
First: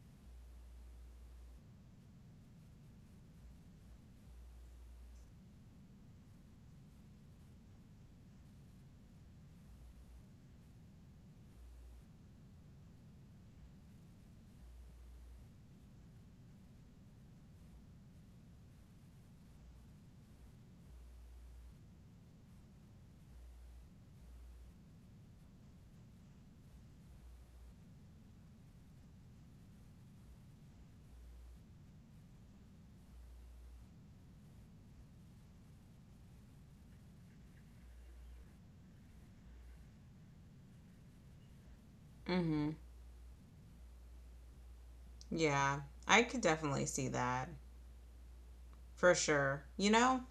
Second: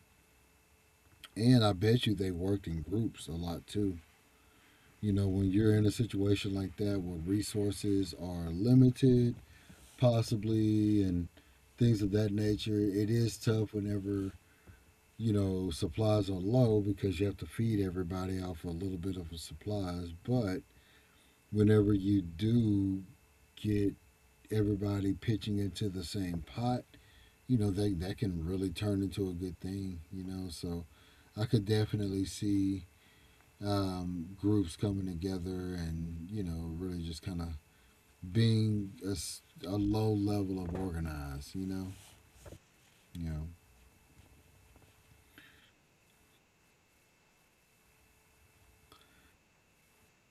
And I bet you they worked in groups a lot too. You know, when you're in a situation like that where resources are limited possibly and things of that nature. It is tough whenever supplies are low because you have to feed everybody off a little bit of supplies. But whenever you do get everybody pitching into the same pot, you know that can really turn into a good thing. You know, so I could definitely see groups coming together and really just kind of being a low level of organized. You know, Hmm. you know. Yeah, I could definitely see that for sure. You know,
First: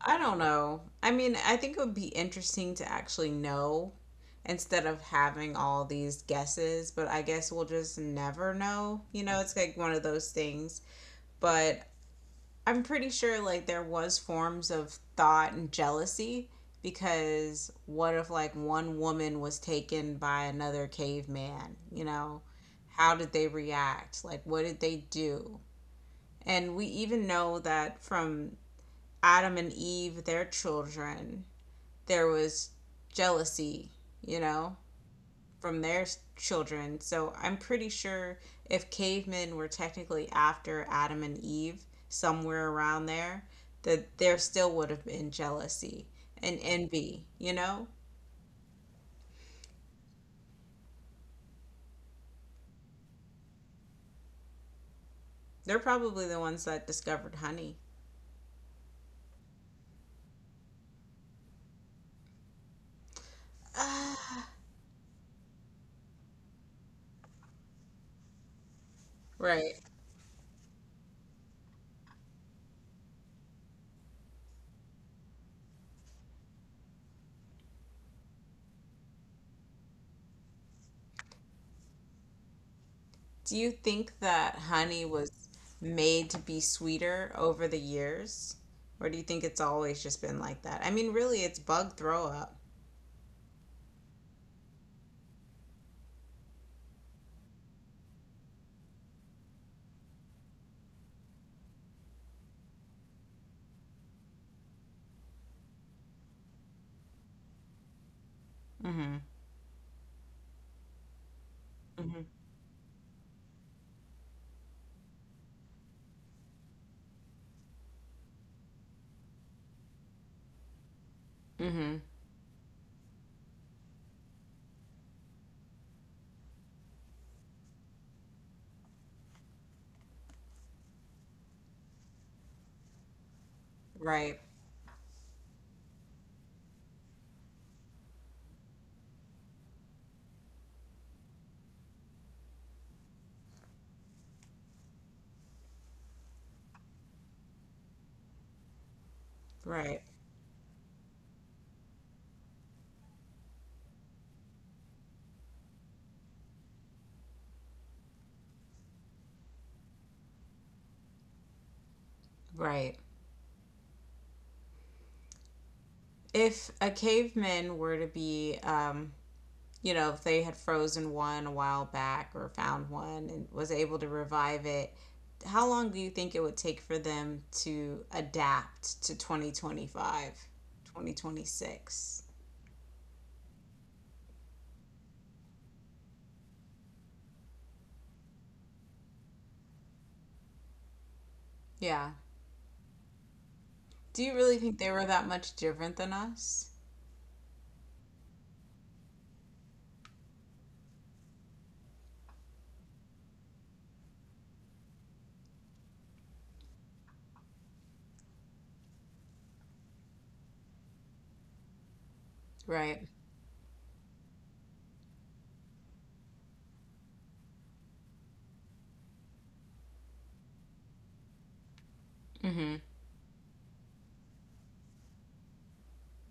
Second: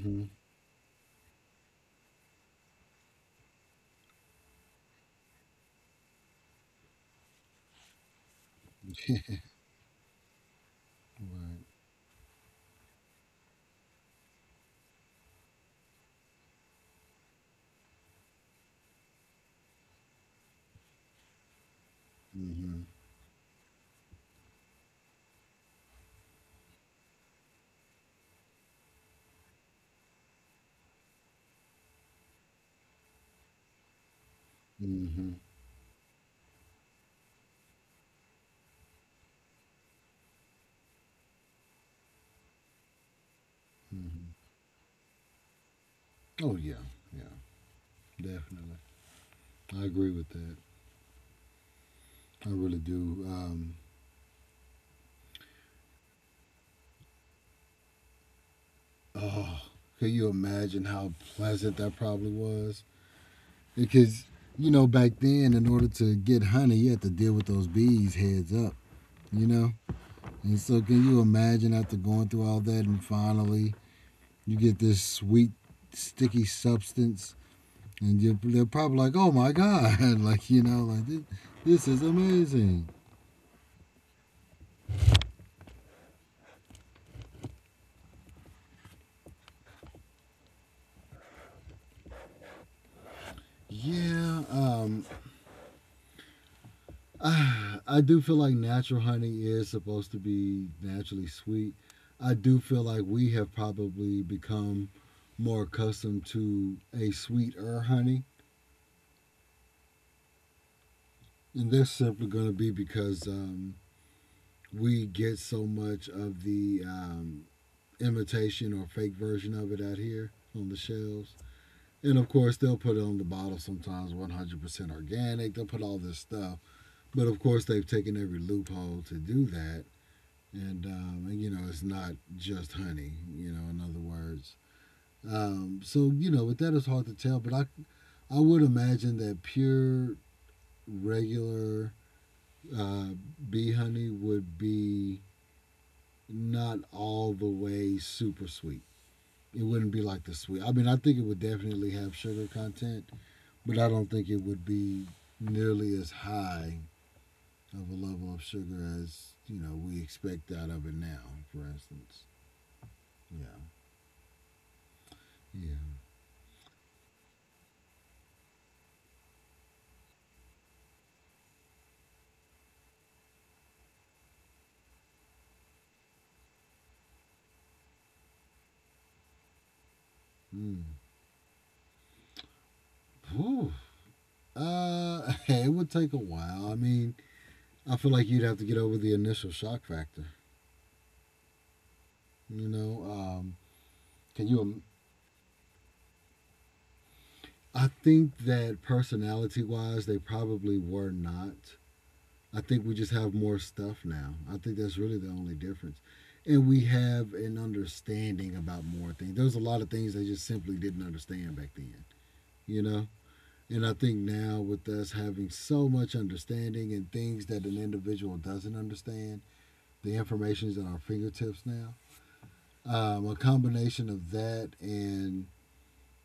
I don't know. I mean, I think it would be interesting to actually know, instead of having all these guesses, but I guess we'll just never know. You know, it's like one of those things. Right. But I'm pretty sure like there was forms of thought and jealousy, because what if like one woman was taken by another caveman, you know? Mm-hmm. How did they react? Like what did they do? And we even know that from Adam and Eve, their children, there was jealousy, you know, Mm-hmm. from their children. So I'm pretty sure if cavemen were technically after Adam and Eve, somewhere around there, that Mm-hmm. there still would have been jealousy and Oh yeah, envy, yeah, you know? definitely. I agree with that. I really do. They're probably the ones that discovered honey. Oh, can you imagine how pleasant that probably was? Because you know, back then, in order to get honey, you had to deal with those bees heads up. You know, Right. and so can you imagine after going through all that and finally you get this sweet, sticky substance and they're probably like, "Oh my god!" like you know, like this is amazing. Do you think that honey was made to be sweeter over the years? Or do you think it's always just been like that? I mean, really, it's bug throw up. Yeah, I do feel like natural honey is supposed to be naturally sweet. I do feel like we have probably become more accustomed to a sweeter honey, Mm-hmm. and that's Mm-hmm. simply going to be because we get so much of the imitation or fake version of it out here on the shelves. Mm-hmm. And of course, they'll put it on the bottle sometimes 100% organic. They'll put all this stuff. But of course, they've taken every loophole to do that. And you know, it's not just honey, you know, in other Right. words. So, you know, with that, it's hard to tell. I would imagine that pure, regular uh, bee honey would be not all the way super sweet. It wouldn't Right. be like the sweet. I mean, I think it would definitely have sugar content, but I don't think it would be nearly as high of a level of sugar as you know we expect out of it now. For instance, Right. yeah, yeah. If a caveman were to be, you know, if they had frozen one a while back or found one and was able to revive it, how long do you think it would take for them to adapt to 2025, Mm. 2026? Whew. It would take a while. I mean, I feel like you'd have to get over the initial shock factor. Yeah. You know, Do you can really think you? they were that much different than us? I think that personality-wise, they probably were not. I think we just have more stuff now. I think that's really the only difference. And we have an understanding about more things. There's a lot of things I just simply didn't understand back then, you Right. know? And I think now with us having so much understanding and things that an individual doesn't understand, the information is at our fingertips now. Hmm. A combination of that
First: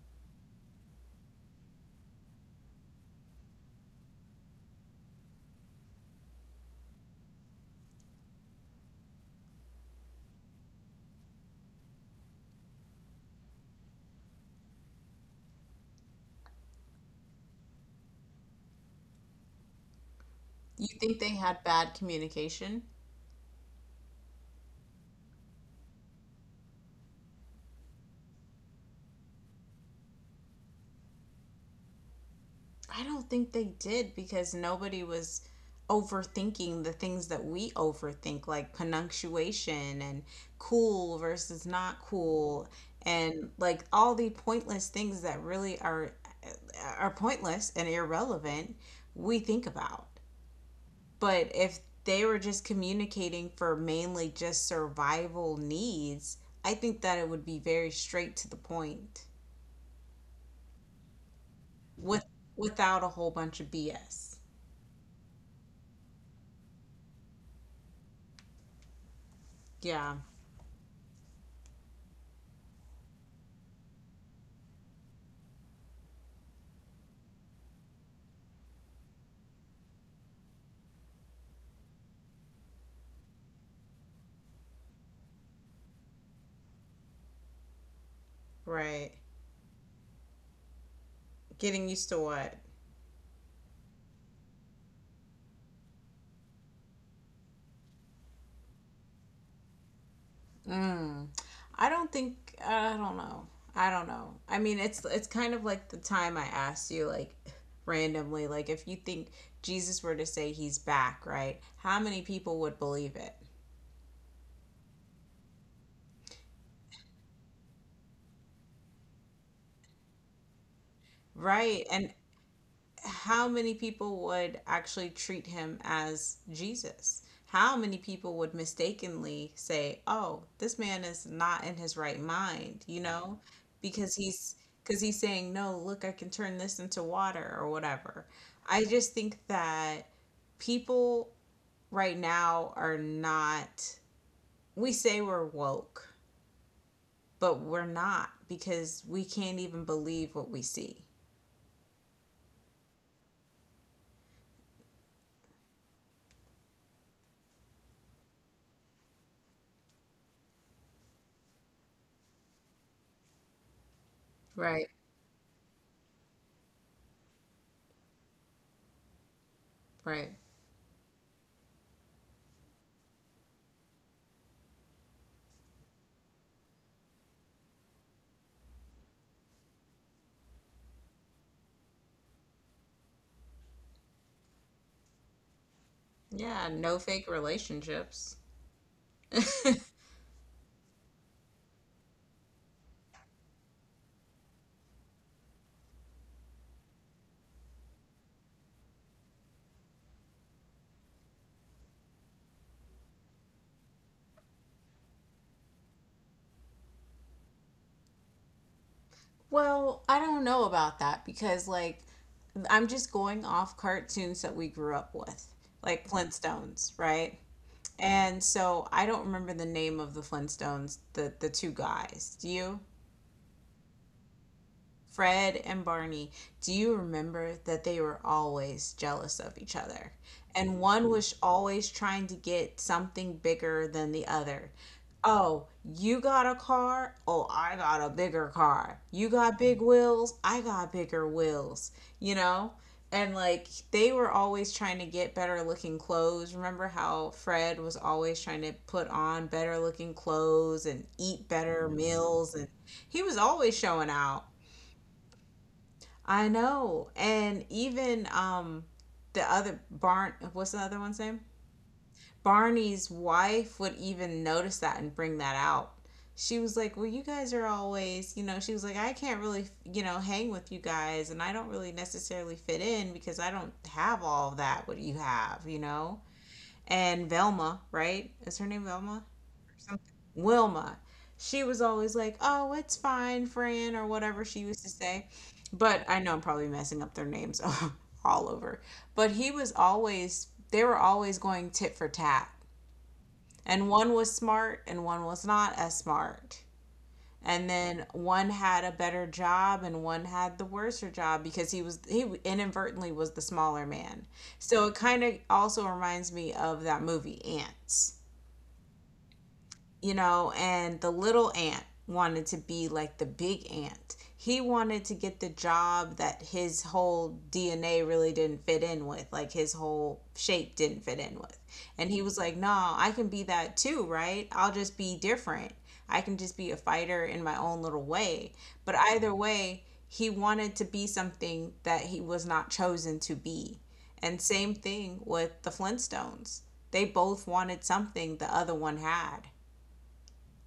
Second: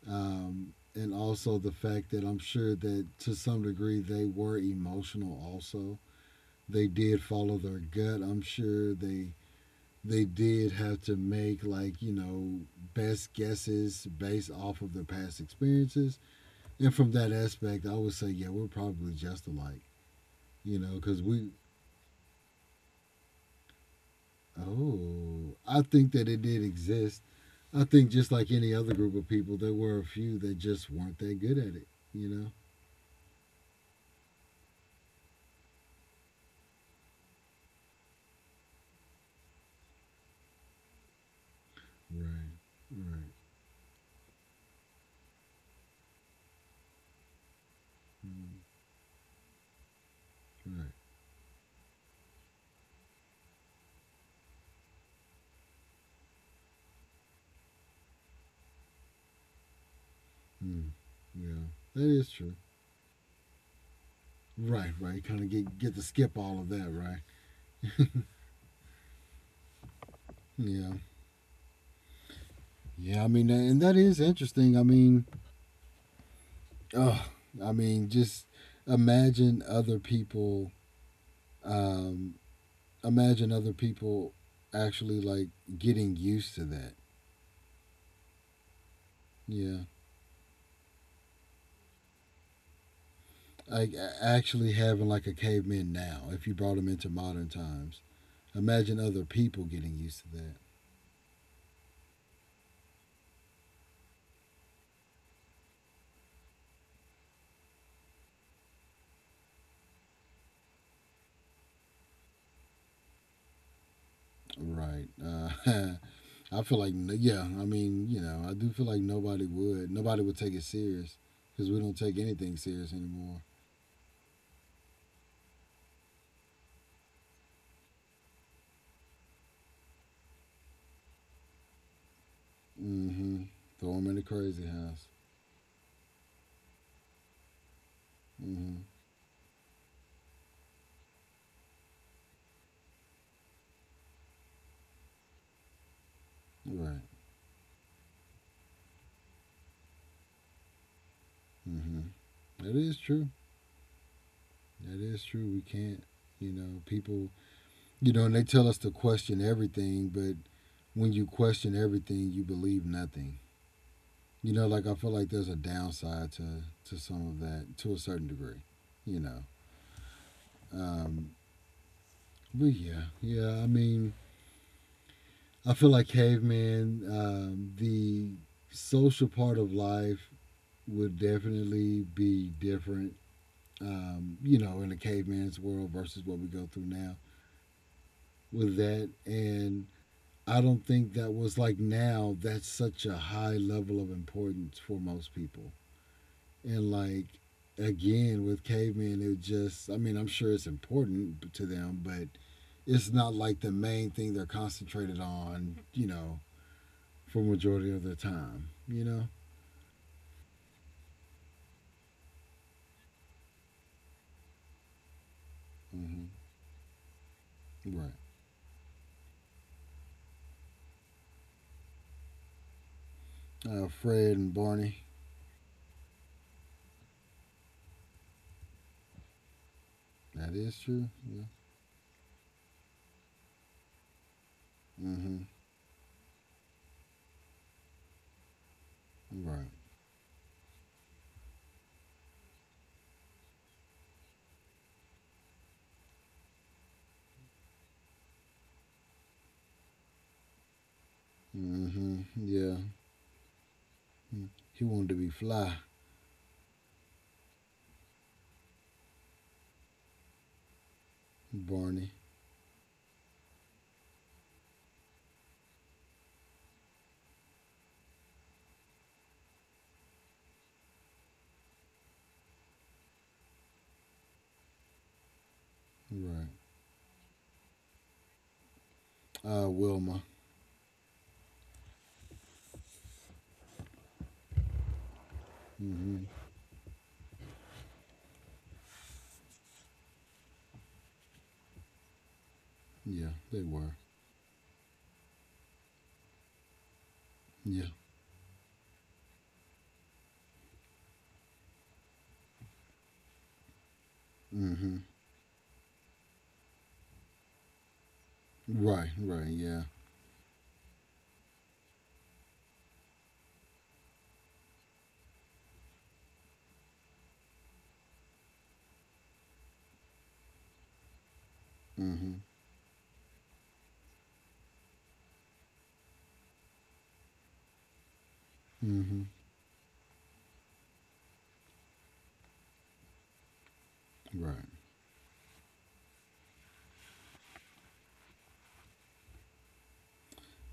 and also the fact that I'm sure that to some degree they were emotional also they did follow their gut. I'm sure they did have to make like best guesses based off of their past experiences. And from that aspect, I would say yeah, we're probably just alike. You You know, because think they we — had bad communication? oh I think that it did exist. I think just like any other group of people, there were a few that just weren't that good at it. You know. I don't think they did, because nobody was overthinking the things that we overthink, like punctuation and cool versus not Right. cool, Right. and like all the pointless things that really are pointless and Mm, irrelevant. We think about, right. but if they were just communicating for mainly just survival needs, I think that it would be very straight to the point, Mm, yeah. That with is true. without a whole bunch of BS. Right. Right. Kind of get to skip all of that. Right. Yeah, Yeah, yeah. I mean, and that is interesting. I mean, oh, I mean, just imagine other people. Um, Imagine other people actually like getting used to that. right. Yeah, Getting used to what? like actually having like a caveman now. If you brought him into modern times, imagine other people getting used to that. Mm. I don't know. I don't know. I mean, it's kind of like the time I asked you like, randomly, like if you think Jesus were to say he's back, right? How many people would believe it? Right. I feel like yeah. I mean, you know, I do feel like nobody would. Nobody would take it serious because we Right? don't take And anything serious anymore. how many people would actually treat him as Jesus? How many people would mistakenly say, "Oh, this man is not in his right mind," you Mm-hmm. know, Throw them in because the he's, crazy because house. he's saying, "No, look, I can turn this into water or whatever." Mm-hmm. I just think that people right now are not, we say we're woke, Right. but we're not, because we can't even believe what we see. Mm-hmm. That is true. That is true. We can't, you know, people, you know, and they tell us to question everything, but when you question everything, you believe nothing. You know, like Right, I feel like there's a downside to some of that to a certain degree. You know, right. um, but yeah, yeah. I mean, I feel like caveman. The social part of life would definitely be different you know, in a caveman's world versus what we go Yeah, through no now fake relationships. with that. And I don't think that was like now, that's such a high level of importance for most people. And like, again, with cavemen, it just, I mean, I'm sure it's important to them, but it's not like the main thing they're concentrated on, you know, for majority of their time, you know? Well, I don't know about that because, like, I'm just going off cartoons that we grew up with, like Mm-hmm. Flintstones, right? Right. And so I don't remember the name of the Flintstones, the two guys. Do you? Fred and Barney. Fred and Barney, do you remember that they were always jealous of each other? That is And true. one was Yeah. always trying to get something bigger than the other. Mm-hmm. Oh, you got a car? Oh, I got a bigger car. You got Right. big wheels? I got bigger wheels. You know? And like they were always trying to get better looking clothes. Remember how Fred was always trying to put on better looking clothes and eat better Mm-hmm. meals and Yeah. he was always showing out. He wanted to be fly. I know. And even the other Barn what's the other one's name? Barney. Barney's wife would even notice that and bring that out. She was like, "Well, you guys are always, she was like, "I can't really, hang with you guys and I don't really necessarily fit in because I don't have all that what you have, you know?" Right. And Velma, right? Is her name Velma? Wilma. Wilma. She was always like, "Oh, it's fine, Fran," or whatever she used to say. But Mm-hmm. I know I'm probably messing up their names all over. But he was always they were always going tit for tat. Yeah, they And were. one was smart and one was not as smart. And Yeah. then one had a better job and one had the worser job because he inadvertently was the smaller man. So Mm-hmm. it kind of also reminds me of that movie Ants, Right, right, yeah. you know, and the little ant wanted to be like the big ant. He wanted to get the job that his whole DNA really didn't fit in with, like his whole shape didn't fit in with. And he Mm-hmm. was like, "No, I can be that too, right? I'll just be different. I can just be a fighter in my own little way." But Mm-hmm. either way, he wanted to be something that he was not chosen to be. And Right. same thing with the Flintstones. They both wanted something the other one had.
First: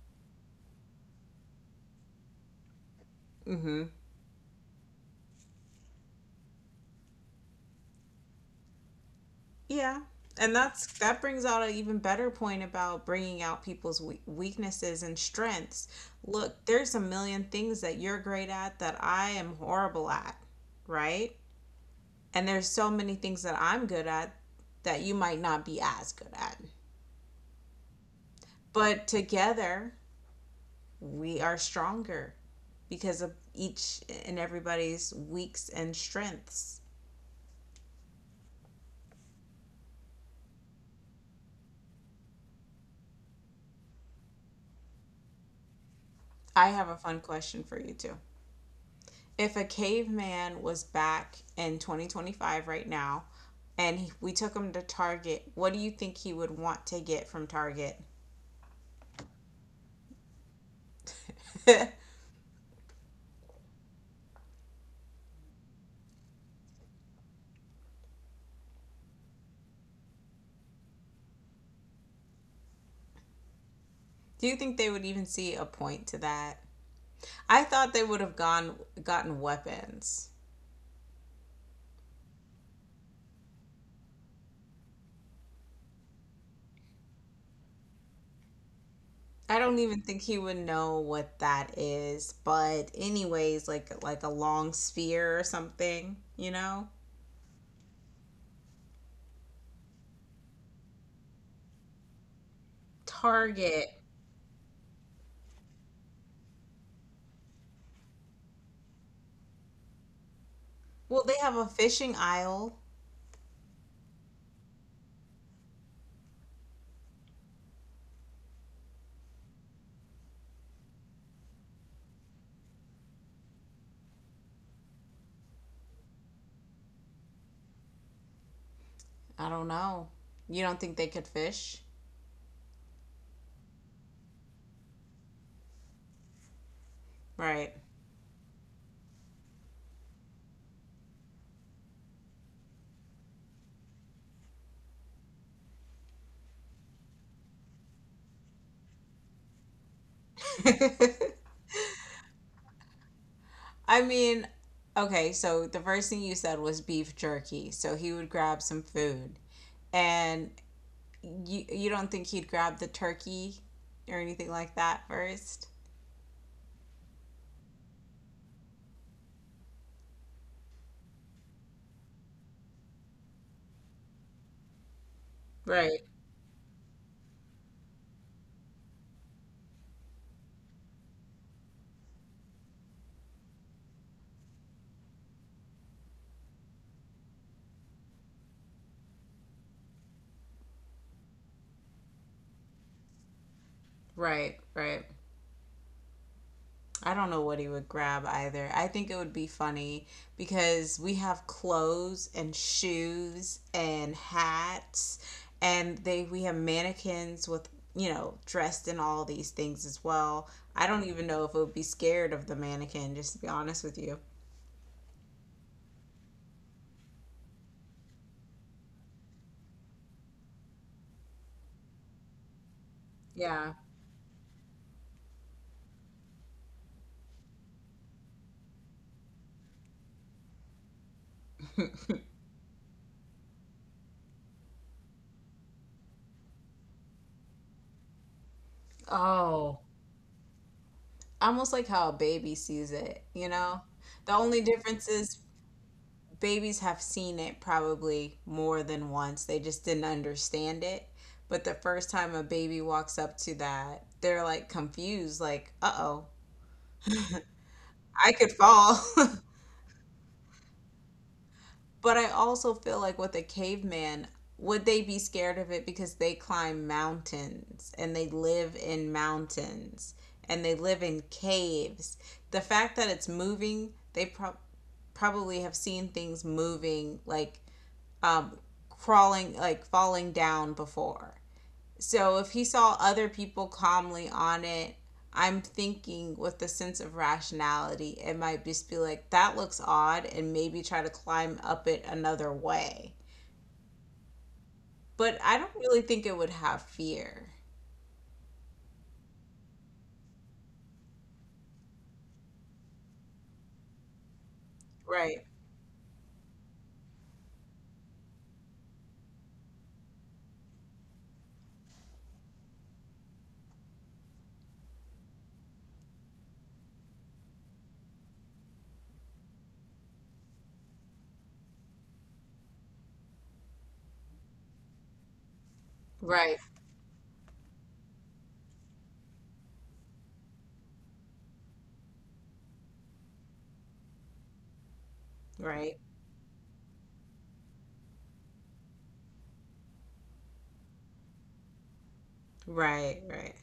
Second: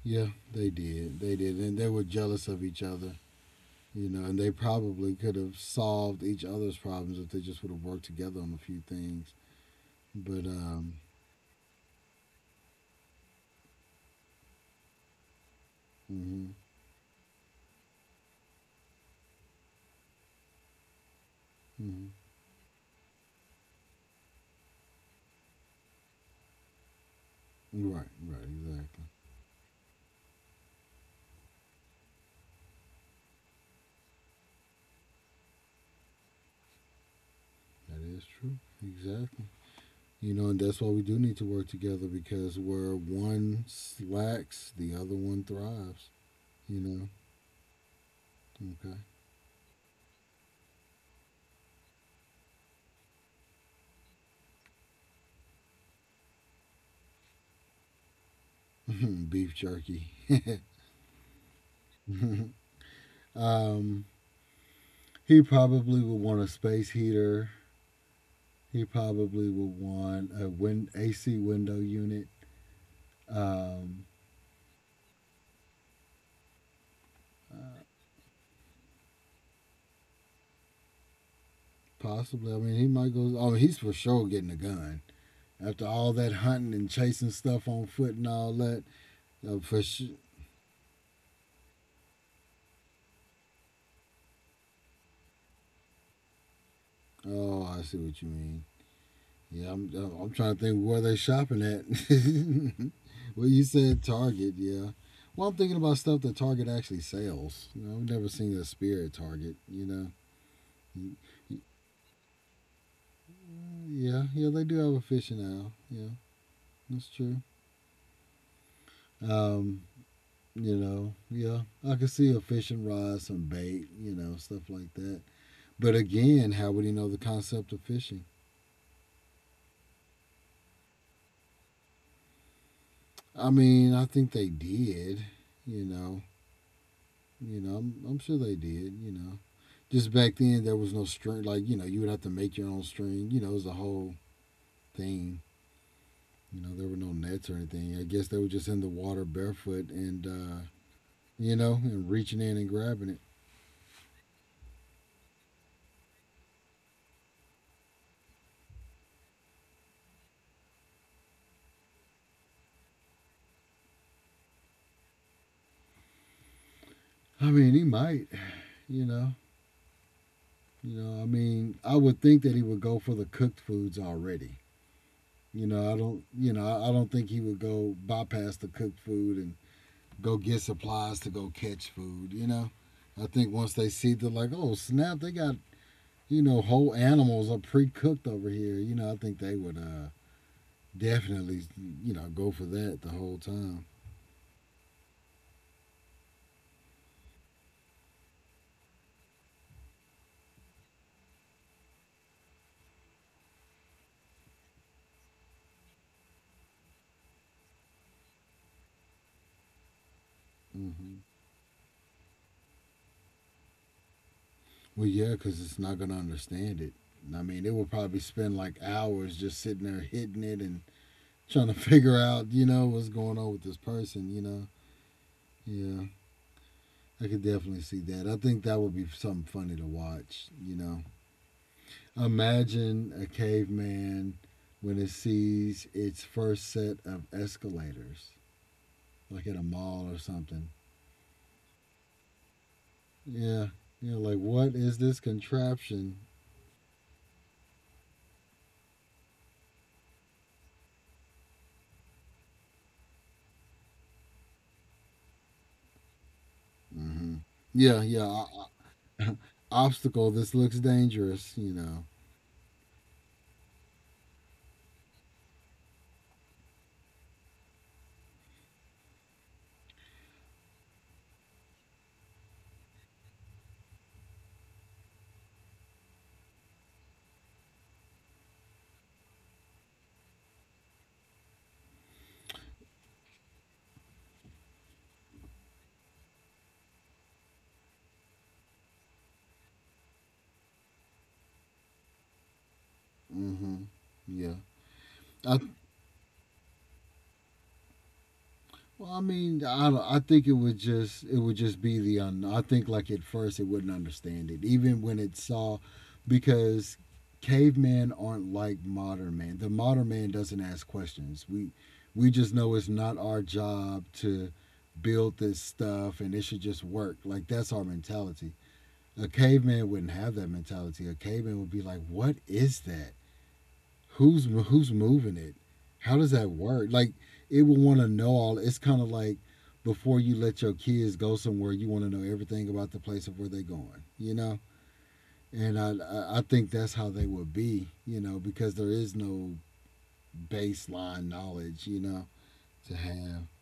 Yeah, they did. They did. And they were jealous of each other, Mm-hmm. you know, and they probably could have solved each other's problems if they just would have worked together on a few things. Yeah. But, And that's, um, that brings out an even better point about bringing out people's weaknesses and strengths. mm-hmm. Look, there's a million things that you're great at that I am horrible at, right? Mm-hmm. And there's so many things that I'm good at that you might not be as good at. Right, right, exactly. But together, we are stronger because of each and everybody's weaks and strengths. That is true. Exactly. You know, and that's why we do need to work together because where one slacks, the other one thrives. I You have a know, fun question for you too. okay. If a caveman was back in 2025 right now and we took him to Target, what do you think he would want to get from Target? Beef jerky. Do um, he probably would want a space heater. He probably would want a AC window unit. Um, you think they would even see a point to that? I thought they would have gone gotten weapons. possibly. I mean, he might go. Oh, he's for sure getting a gun. After all that hunting and chasing stuff on foot and all that, I don't for even sure. think he would know what that is, but anyways, like a long spear or something, you know? Oh, I see what you mean. Yeah, I'm trying to think where they shopping at. Well, you Target. said Target, yeah. Well, I'm thinking about stuff that Target actually sells. You know, I've never seen a spear at Target, you know. Well, they have a fishing aisle. Yeah, yeah, they do have a fishing aisle. Yeah, that's true. Um, you know, yeah, I could see a fishing rod, some bait, you know, stuff like that. But again, how would he know the concept of fishing? I don't know. You don't think they could fish? I mean, I think they did, you know, Right. I'm sure they did, you know. Just back then there was no string like you know you would have to make your own string you know it was a whole thing. You know there were no nets or anything, I guess they were just in the water barefoot and you know and reaching in and grabbing it. I mean, okay, so the first thing you said was beef jerky. So he would grab some food. And you don't think he'd grab the turkey or anything like that first? I mean he might, you know, I mean I would think that he would go for the cooked foods already, you know I Right, don't, I don't think he would go bypass the cooked food and go get supplies to go catch food, you know. I think once they see they're like oh snap they got, you know, whole animals are pre-cooked over here. You know, I think they would definitely, you know, go for that the whole time. right, right. I don't know what he would grab either. I think it would be funny because we have clothes and shoes and hats, and they we have mannequins with, you know, dressed in all these things as well. I don't Hmm. even know if it would be scared of the mannequin, just to be honest with you. Well, yeah, because it's not gonna understand it. I mean, it would probably spend like hours just sitting there hitting it and trying to figure out, you know, what's going on with Yeah. this person. You know, yeah, I could definitely see that. I think that would be something funny to watch. You know, imagine a caveman when it sees its first set of escalators. Like at a Oh. mall or something. Almost like how a baby sees it, you Yeah, know? yeah. The Like, only what is difference this is contraption? babies have seen it probably more than once. They just didn't understand it. But the first time a baby walks up to that, they're like confused, like, uh oh, Hmm. Yeah, yeah. I could fall. Obstacle. This looks dangerous. You know. But I also feel like with a caveman, would they be scared of it because they climb mountains and they live in mountains and they live in caves? The fact that it's moving, they probably have seen things moving like um, crawling, like falling down before. So if he saw other people calmly on it, I'm thinking with a sense of rationality, it might just be like, that looks odd, and maybe try to climb up it another way. Hmm. Yeah. But I I don't really think it would have fear. Well, I mean, I don't, I think it would just — it would just be the un. I think like at first it wouldn't understand it, even when it Right, saw, because cavemen aren't like modern man. The modern man doesn't ask questions. We just know it's not our job to build this stuff, and it should just work. Like that's our mentality. A caveman wouldn't have that mentality. A caveman would be like, "What is that? Who's moving it? How does that right. work?" Like it will want to know all. It's kind of like before you let your kids go somewhere, you want to know everything about the place of where they're going. You know, and I right, I think that's how they would be. You know, because there is no baseline knowledge. You know, to right, have. right,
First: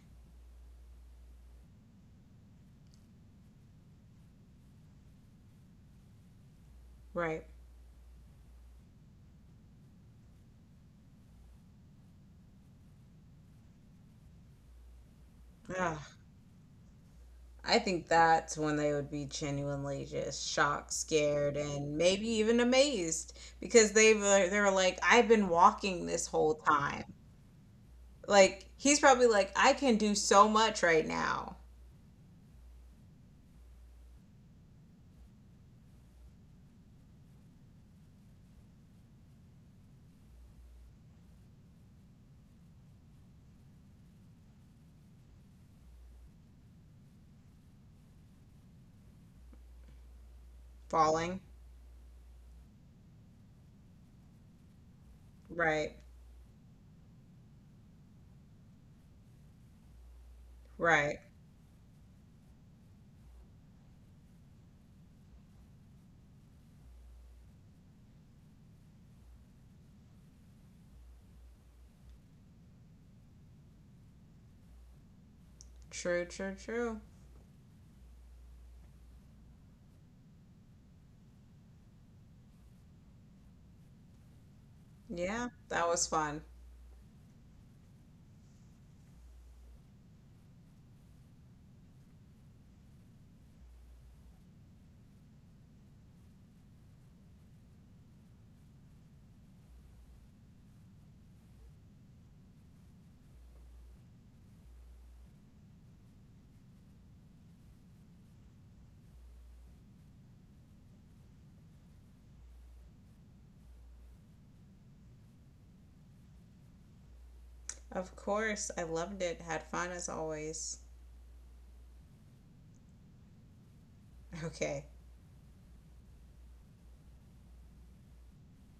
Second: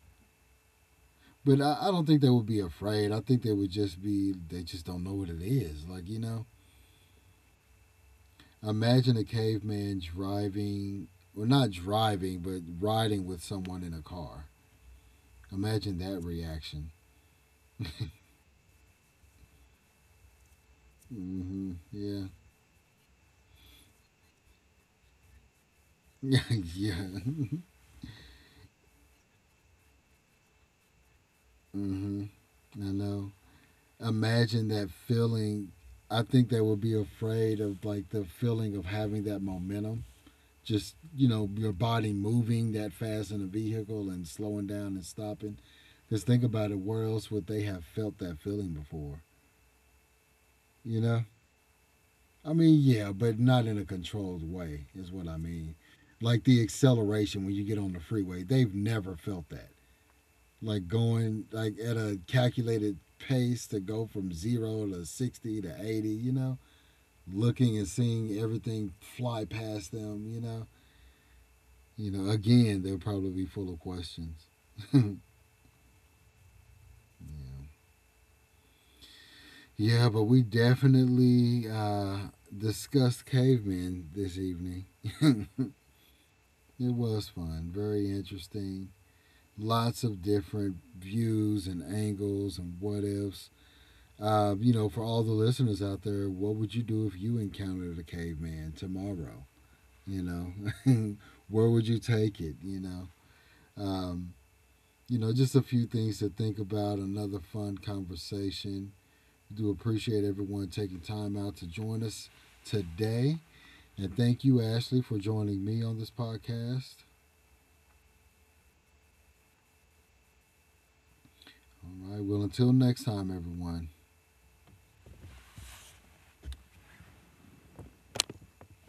But I don't think they would be afraid. I think they would just be — they just don't know what it is. Like you know, right. imagine a caveman driving, well not driving, but riding with someone in a car. Imagine Ugh. that reaction. I think that's when they would be genuinely just shocked, scared, Mm-hmm. and Yeah. maybe even amazed because they were like, "I've been walking this whole time." yeah. Like he's probably like, "I can do so much right now." Mm-hmm. I know. Imagine that feeling. I think they would be afraid of like the feeling of having that momentum. Just you know, your body moving that fast in a vehicle and slowing down and stopping. Because think about it, where else would they have felt that feeling before? You know. Falling. I mean, yeah, but not in a controlled way is what I mean. Right. Like the acceleration when you get on the freeway, they've never felt that. Like Right. going like at a calculated pace to go from zero to 60 to 80, you know, looking and seeing everything fly past them, you know. You know, again, they'll probably be full of questions. Yeah. True. True. True. Yeah but we definitely discussed cavemen this evening. Yeah, that was fun. It was fun. Very interesting. Lots of different views and angles and what ifs. You know, for all the listeners out there, what would you do if you encountered a caveman tomorrow? You know, where would you take it? Um, you know, just a few things to think about. Another fun conversation. I do appreciate everyone taking time out to join us today, and thank you, Ashley, for joining me on this podcast. Of course, I loved it. Had fun as always. All right. Well, until next time, everyone. Okay.